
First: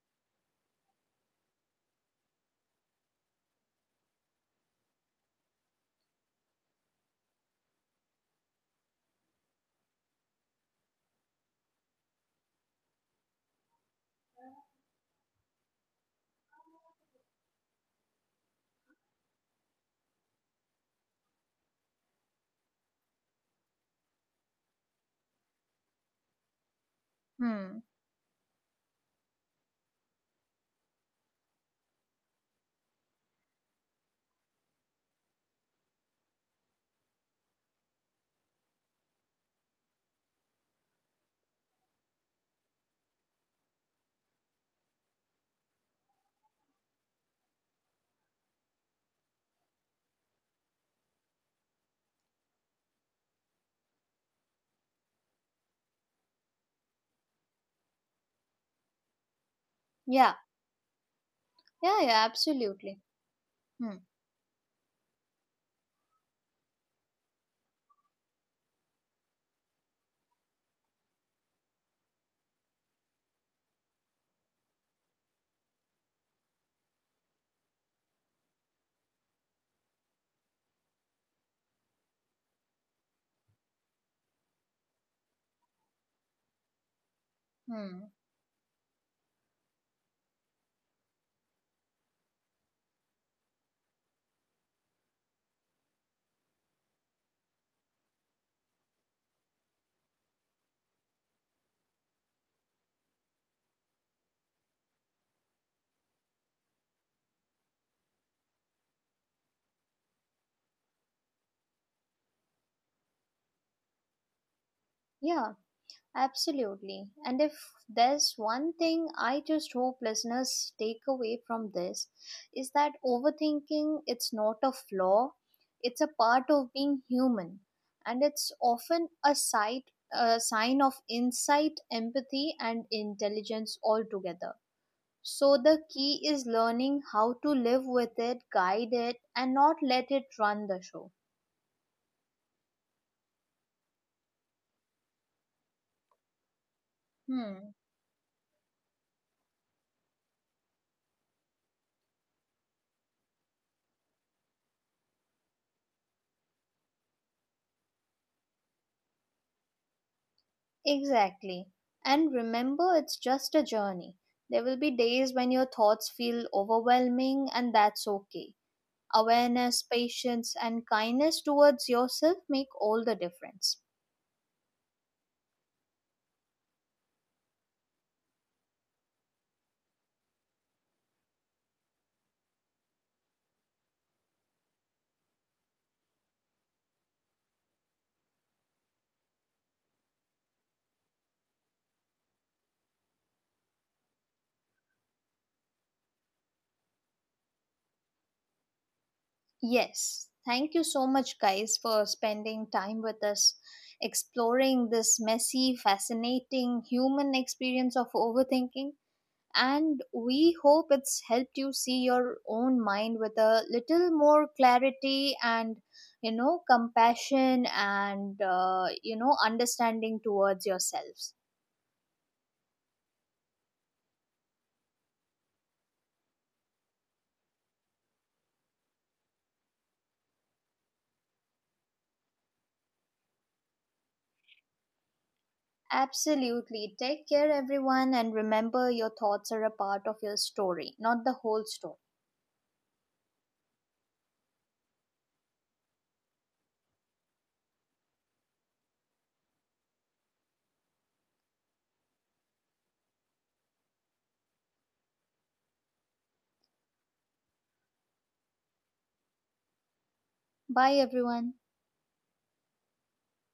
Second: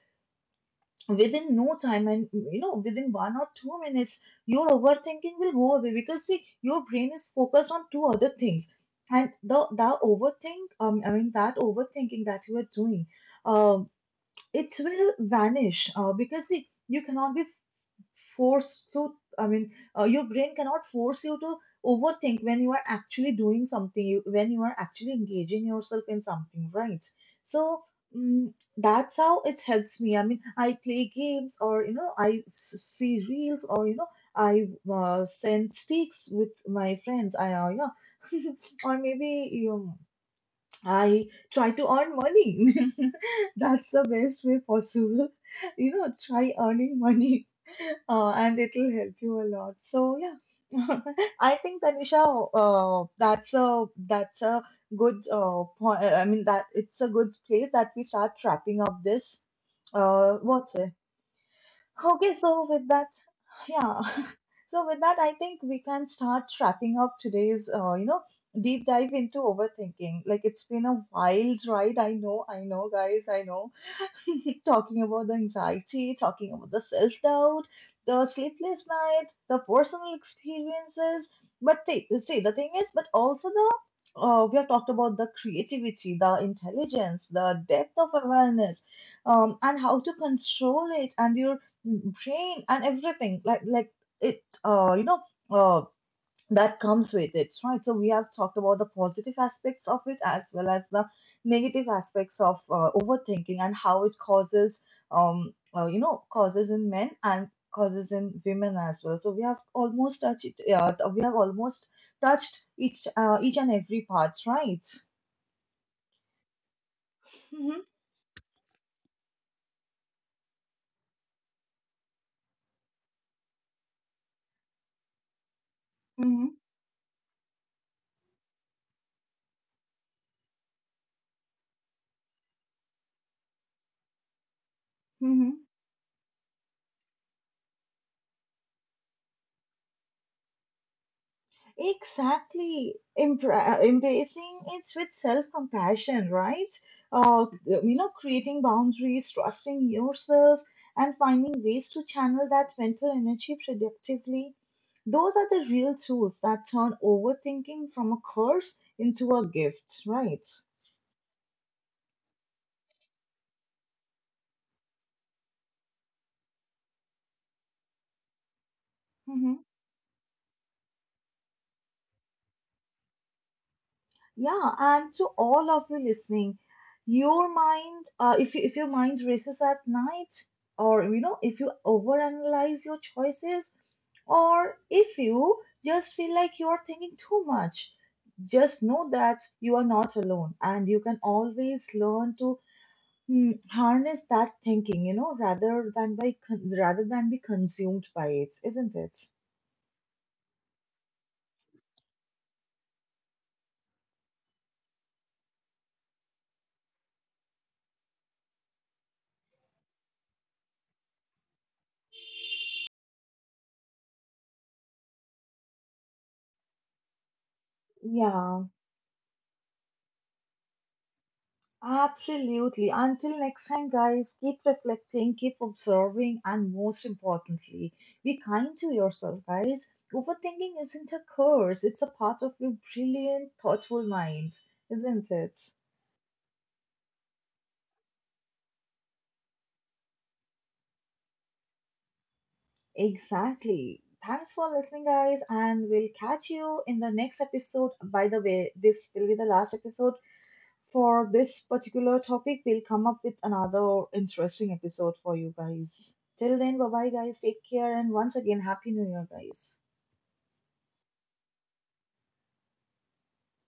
[SPEAKER 1] within no time and you know within 1 or 2 minutes, your overthinking will go away because see, your brain is focused on two other things. And the overthinking that you are doing, um, it will vanish because see, you cannot be Force to I mean your brain cannot force you to overthink when you are actually doing something, when you are actually engaging yourself in something, right? So
[SPEAKER 2] Hmm.
[SPEAKER 1] mm that's how it helps me. I mean, I play games, or you know, see reels, or you know, I send sticks with my friends. I Yeah. Or maybe you I try to earn money. That's the best way possible. You know, try earning money, and it'll help you a lot. So yeah, I think Tanisha, that's a good point. I mean that it's a good place that we start wrapping up this.
[SPEAKER 2] Yeah,
[SPEAKER 1] What's it?
[SPEAKER 2] yeah, yeah,
[SPEAKER 1] Okay, so with
[SPEAKER 2] absolutely.
[SPEAKER 1] that,
[SPEAKER 2] Hmm.
[SPEAKER 1] yeah. So with that, I think we can start wrapping up today's, you know, deep dive into overthinking. Like it's been a wild ride. I know, guys, I know. Talking about the anxiety, talking about the self doubt, the sleepless night, the personal experiences. But see, the thing is, but also the we have talked about the creativity, the intelligence, the depth
[SPEAKER 2] Hmm.
[SPEAKER 1] of awareness, and how to control it and your brain and everything. It, uh, you know, uh, that comes with it, right? So we have talked about the positive aspects of it as well as the negative aspects of overthinking and how it causes, you know, causes in men and causes in women as well. So we have almost touched, we have almost touched each and every part, right?
[SPEAKER 2] Yeah, absolutely. And if
[SPEAKER 1] Hmm.
[SPEAKER 2] there's one thing I just hope listeners take away from this, is that overthinking, it's not a flaw, it's a
[SPEAKER 1] Hmm.
[SPEAKER 2] part of being human, and it's often a sight, a sign of insight, empathy and intelligence altogether. So
[SPEAKER 1] Hmm.
[SPEAKER 2] the key is learning how to live with it, guide it, and not let it run the show.
[SPEAKER 1] Exactly. Embracing it with self compassion, right?
[SPEAKER 2] Hmm.
[SPEAKER 1] You know, creating boundaries, trusting yourself, and finding ways to channel that mental energy productively. Those are the real tools that turn overthinking from a curse into a gift, right?
[SPEAKER 2] Exactly. And remember, it's just a journey. There will be days when your thoughts feel overwhelming, and that's okay.
[SPEAKER 1] Hmm.
[SPEAKER 2] Awareness, patience, and kindness towards yourself make all the difference.
[SPEAKER 1] Yeah, and to all of you listening, your mind, if, you, if your mind races at night, or you know, if you overanalyze your choices, or if you just feel like you are thinking too much, just know that you are not alone and you can always learn to harness that thinking, you know, rather than rather than be consumed by it, isn't it?
[SPEAKER 2] Yes, thank you so much, guys, for spending time with us, exploring this messy, fascinating human experience of overthinking. And we hope it's helped you see your own mind with a little more clarity and, you know, compassion, and
[SPEAKER 1] Yeah,
[SPEAKER 2] you know, understanding towards yourselves.
[SPEAKER 1] absolutely. Until next time, guys, keep reflecting, keep observing, and most importantly, be kind to yourself, guys. Overthinking isn't a curse, it's a part of your brilliant, thoughtful mind, isn't it?
[SPEAKER 2] Absolutely, take care everyone, and remember, your thoughts are a part of your story, not the whole story.
[SPEAKER 1] Exactly. Thanks for listening, guys, and we'll catch you in the next episode. By the way, this will be the last episode for this particular topic. We'll come up with another interesting episode for you guys. Till then, bye bye, guys. Take care, and once again, Happy New Year, guys.
[SPEAKER 2] Bye everyone.